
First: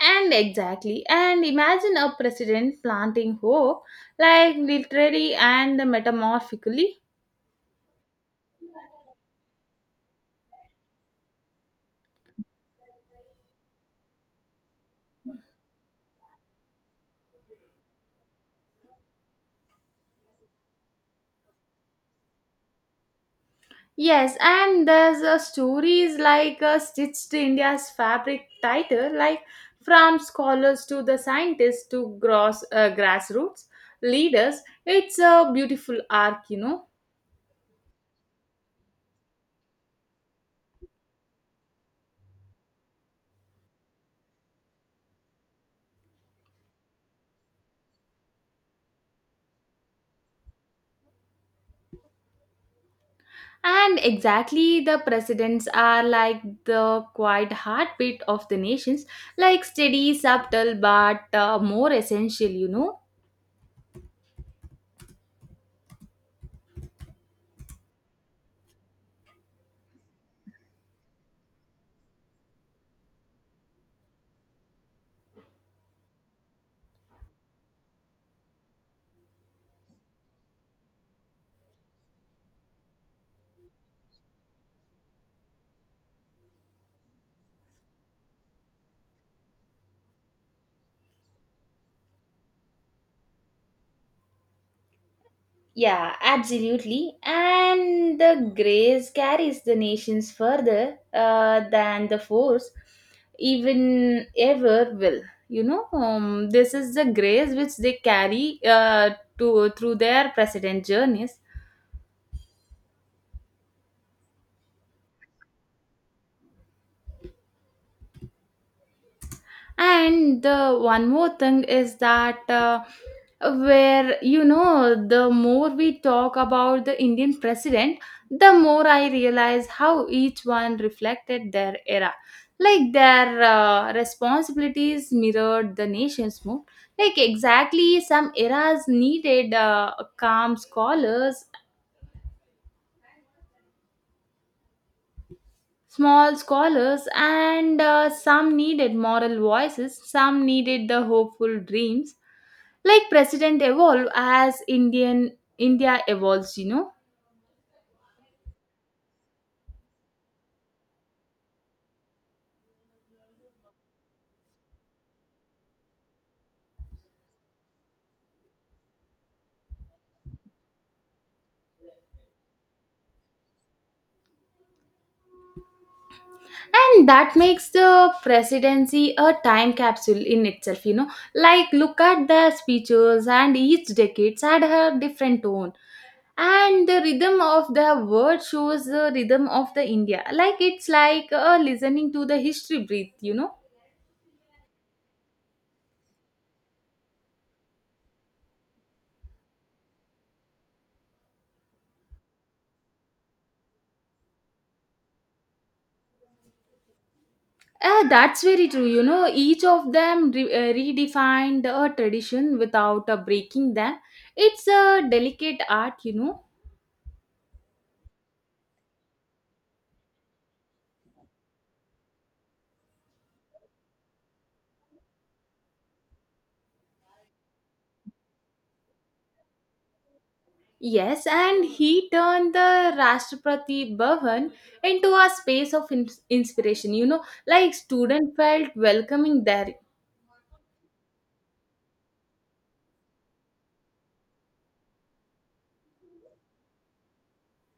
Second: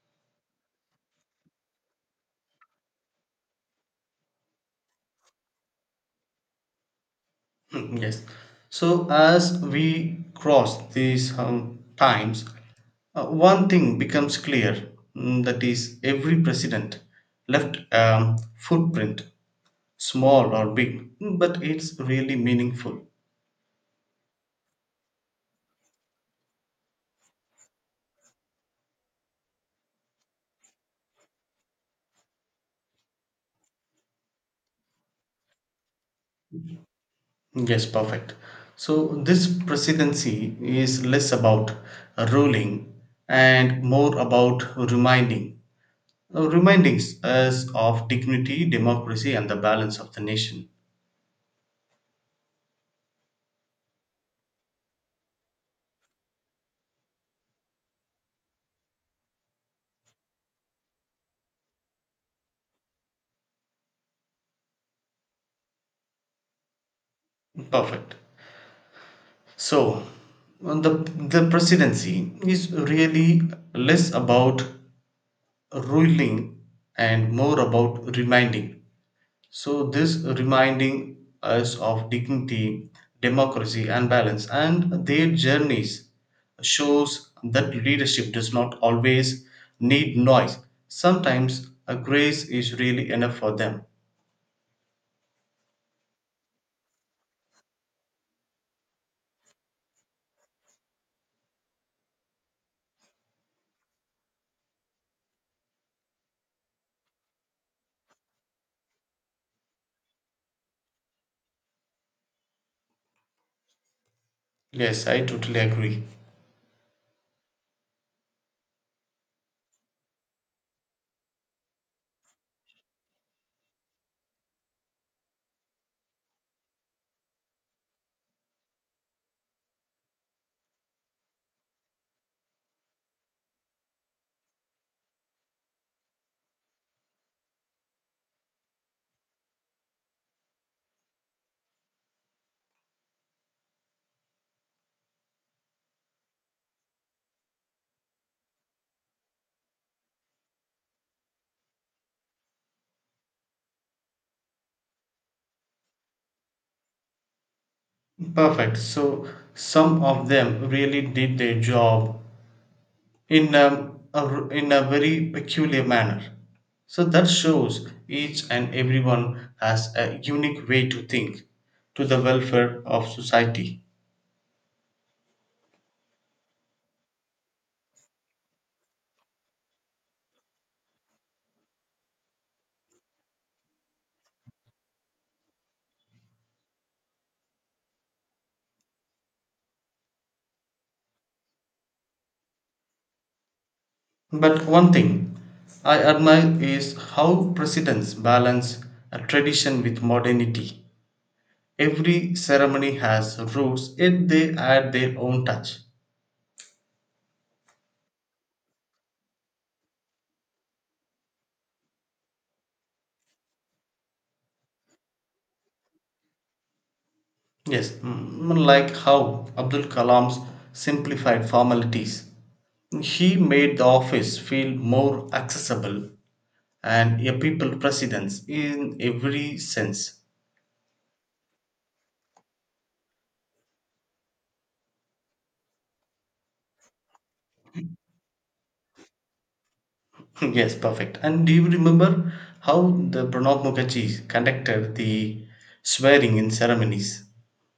And exactly, and imagine a president planting hope, like literally and metamorphically. Mm, yes. So as we cross these times, one thing becomes clear, mm, that is, every president left footprint, small or big, hmm, but it's really meaningful. Yes, and there's a stories like stitched India's fabric tighter, like from scholars to the scientists to grassroots leaders. It's a beautiful arc. Yes, perfect. So this presidency is less about ruling and more about reminding, reminding us of dignity, democracy, and the balance of the nation. And exactly the presidents are like the quiet heartbeat of the nations, like steady, subtle, but more essential. Perfect. So, the presidency is really less about ruling and more about reminding. So, this reminding us of dignity, democracy, and balance, and their journeys shows that leadership does not always need noise. Sometimes a grace is really enough for them. Yeah, absolutely. And the grace carries the nations further than the force even ever will. This is the grace which they carry to through their precedent journeys. Yes, I totally agree. And the one more thing is that where you know the more we talk about the indian president, the more I realize how each one reflected their era, like their responsibilities mirrored the nation's mood, like exactly some eras needed calm scholars, small scholars, and some needed moral voices, some needed the hopeful dreams, like president evolve as india evolves. Perfect. So some of them really did their job in a very peculiar manner. So that shows each and everyone has a unique way to think to the welfare of society. And that makes the presidency a time capsule in itself. Like look at the speeches, and each decade had a different tone, and the rhythm of the word shows the rhythm of the india, like it's like listening to the history breathe. But one thing I admire is how presidents balance a tradition with modernity. Every ceremony has rules, yet they add their own touch. That's very true. You know, each of them redefined a tradition without breaking them. It's a delicate art. Yes, mm, like how Abdul Kalam's simplified formalities. He made the office feel more accessible and a people presence in every sense. Yes, and he turned the Rashtrapati Bhavan into a space of inspiration. You know, like student felt welcoming there. Yes, perfect. And do you remember how the Pranab Mukherjee conducted the swearing in ceremonies?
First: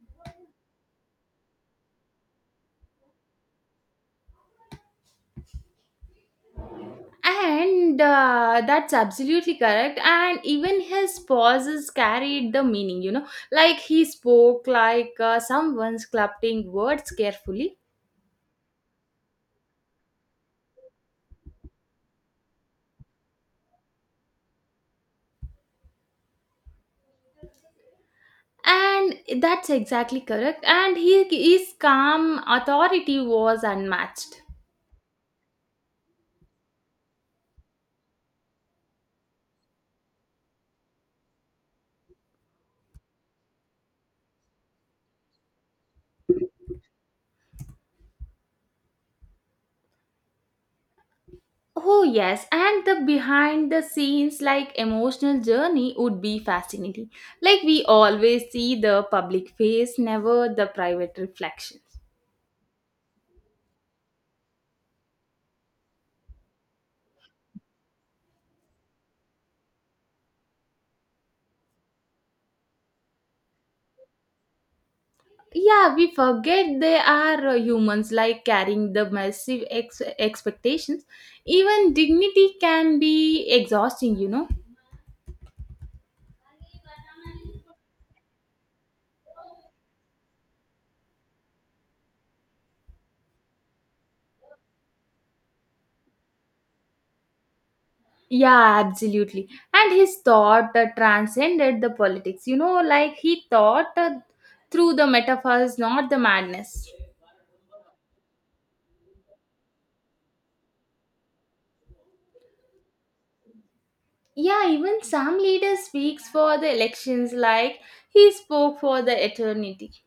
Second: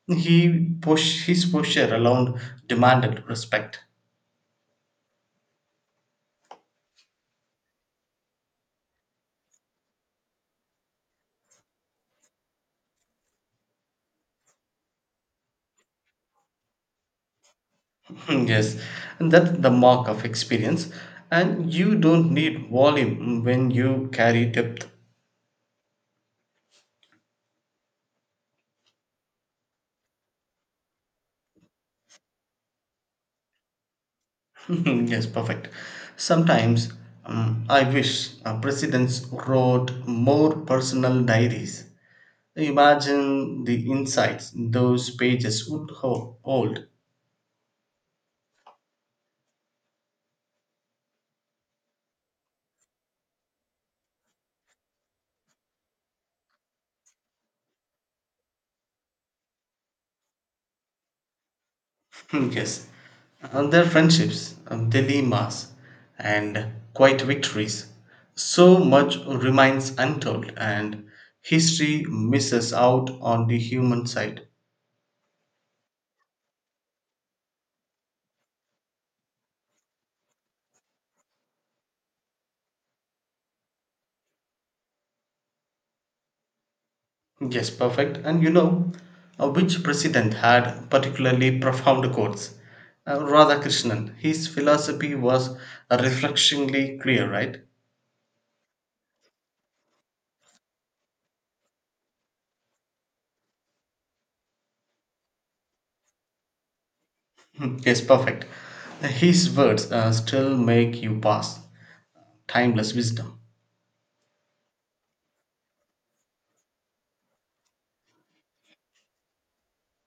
He push his posture alone demanded respect. And that's absolutely correct. And even his pauses carried the meaning. You know, like he spoke like someone's clutching words carefully. Hmm, yes, and that's the mark of experience. And you don't need volume when you carry depth. And that's exactly correct, and he his calm authority was unmatched. Yes, perfect. Sometimes I wish presidents wrote more personal diaries. Imagine the insights those pages would hold. Oh yes, and the behind the scenes like emotional journey would be fascinating, like we always see the public face, never the private reflections. Hmm, yes, and their friendships, dilemmas, and quiet victories. So much remains untold, and history misses out on the human side. Yeah, we forget they are humans, like carrying the massive expectations. Even dignity can be exhausting. Yes, perfect. And you know which president had particularly profound quotes? Radhakrishnan. His philosophy was refreshingly clear, right? Yeah, absolutely. And his thought transcended the politics. You know, like he thought through the metaphors, not the madness. Hmm, yes, perfect. His words still make you pass. Timeless wisdom. Yeah, even some leader speaks for the elections, like he spoke for the eternity.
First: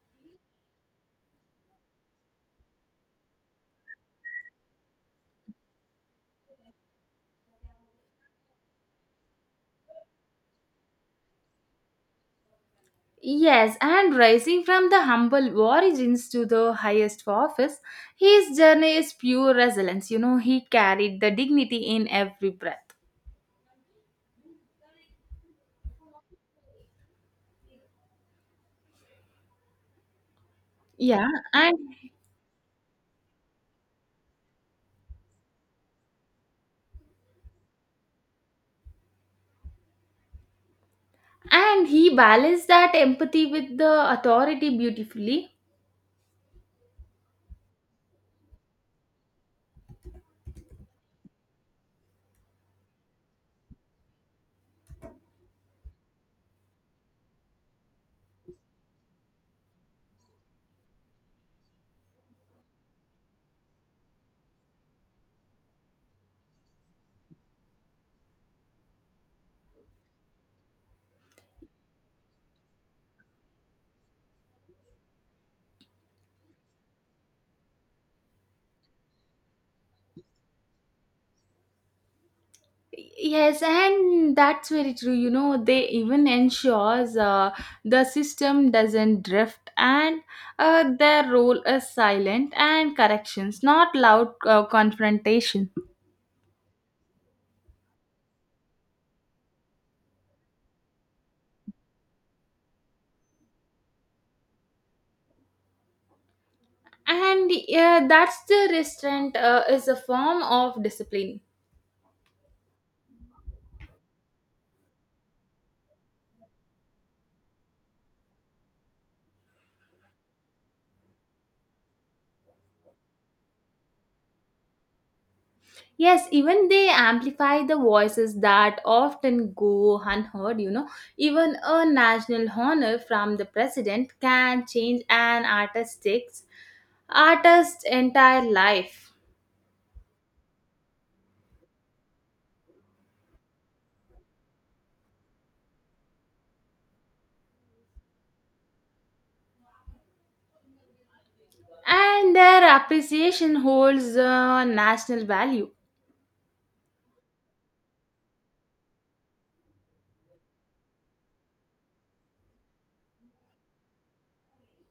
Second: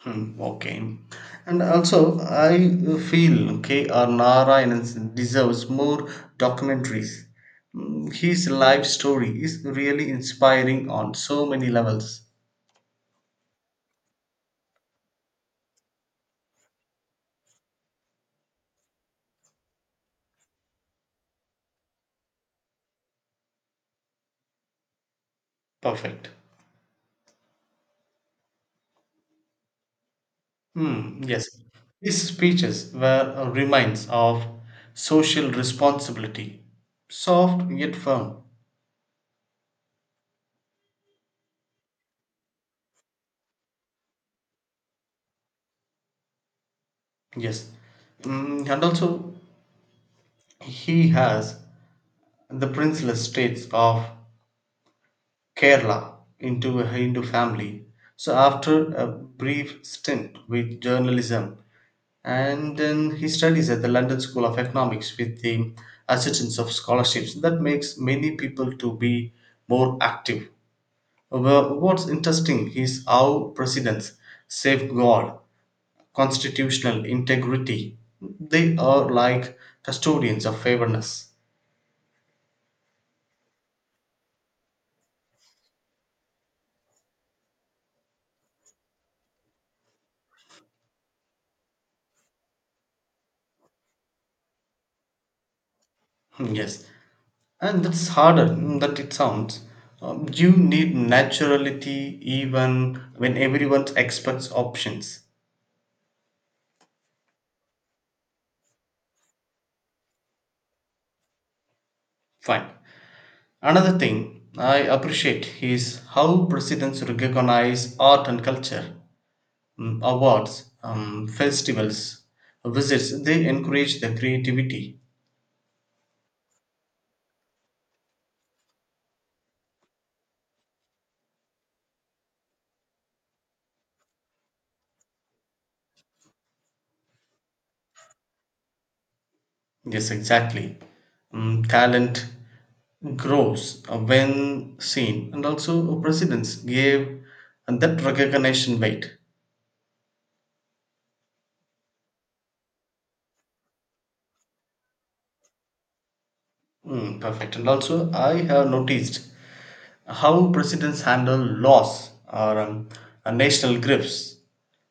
Hmm, okay. And also, I feel K.R. Narayanan deserves more documentaries. Hmm, his life story is really inspiring on so many levels. Yes, and rising from the humble origins to the highest office, his journey is pure resilience. You know, he carried the dignity in every breath. Perfect. Hmm, Yeah, yes. and These speeches were reminds of social responsibility, soft yet firm. and he balanced that empathy with the authority beautifully. Yes. Mm, and also, he has the princeless states of Kerala into a Hindu family. So, after a brief stint with journalism, and then he studies at the London School of Economics with the assistance of scholarships. That makes many people to be more active. Well, what's interesting is how presidents safeguard constitutional integrity. They are like custodians of fairness. Yes, and that's very true. You know, they even ensures the system doesn't drift, and their role is silent and corrections, not loud confrontation. Hmm, yes, and that's harder than it sounds. You need naturality even when everyone expects options. And that's the restraint, is a form of discipline. Fine. Another thing I appreciate is how presidents recognize art and culture. Mm, awards, festivals, visits, they encourage the creativity. Yes, even they amplify the voices that often go unheard, you know. Even a national honor from the president can change an artist's entire life. Yes, exactly. Mm, talent grows when seen, and also presidents gave that recognition weight. And their appreciation holds a national value. Mm, perfect. And also, I have noticed how presidents handle laws or national griefs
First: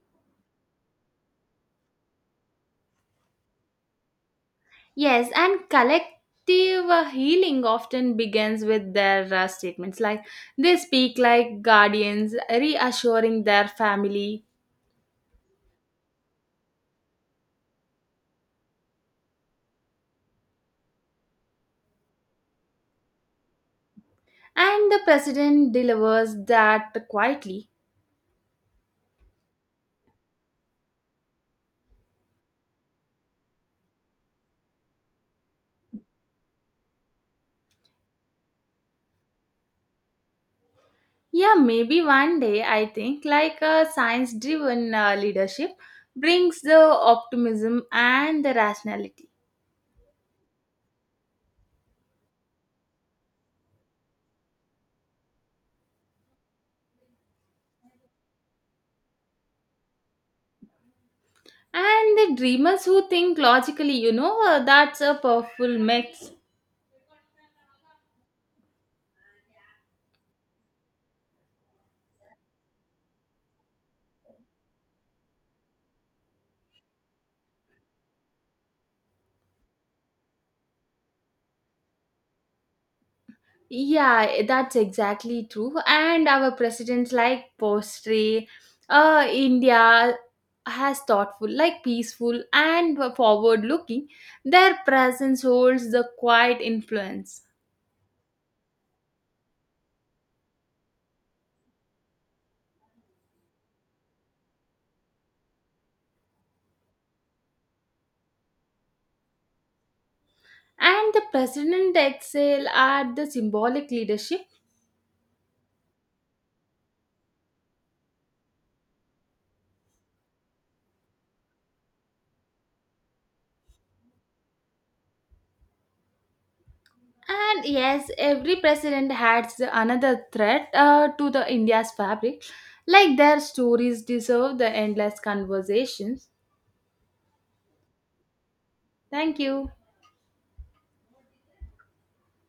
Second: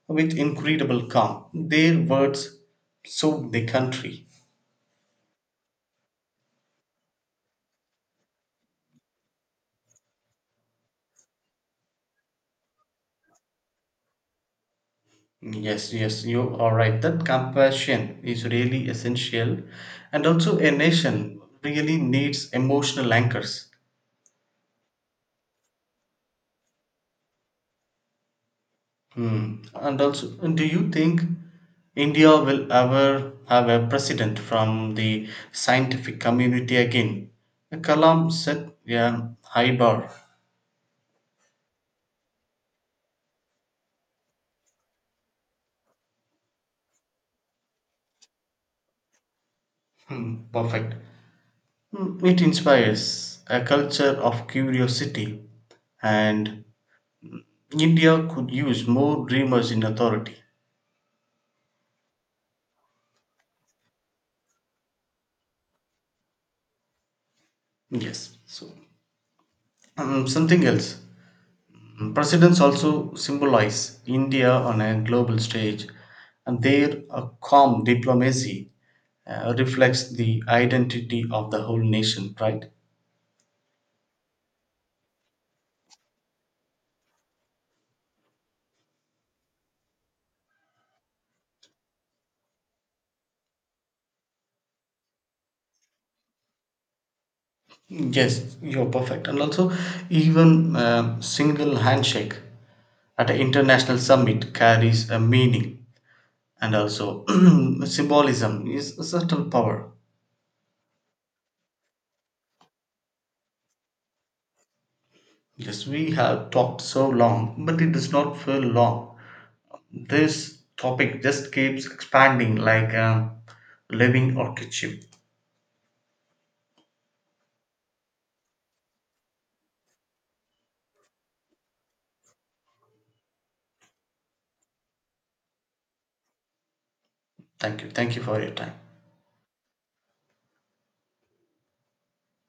with incredible calm. Their words soak the country. Yes, and collective healing often begins with their statements, like they speak like guardians, reassuring their family. Yes, yes, you are right. That compassion is really essential, and also a nation really needs emotional anchors. And the president delivers that quietly. Hmm. And also, do you think India will ever have a president from the scientific community again? Kalam set a high bar. Yeah, maybe one day I think like a science driven leadership brings the optimism and the rationality. Hmm, perfect. Hmm, it inspires a culture of curiosity, and India could use more dreamers in authority. And the dreamers who think logically, you know, that's a powerful mix. Yes. So, something else. Mm, presidents also symbolize India on a global stage, and their calm diplomacy reflects the identity of the whole nation, right? Yeah, that's exactly true. And our presidents like Postre, India has thoughtful, like peaceful and forward looking. Their presence holds the quiet influence. Yes, you're perfect. And also, even single handshake at an international summit carries a meaning, and also symbolism is a subtle power. And the president excel at the symbolic leadership. Yes, we have talked so long, but it does not feel long. This topic just keeps expanding like a living orchid. Ship. And yes, every president adds another thread to the India's fabric. Like their stories deserve the endless conversations. Thank you. Thank you for your time. Thank you.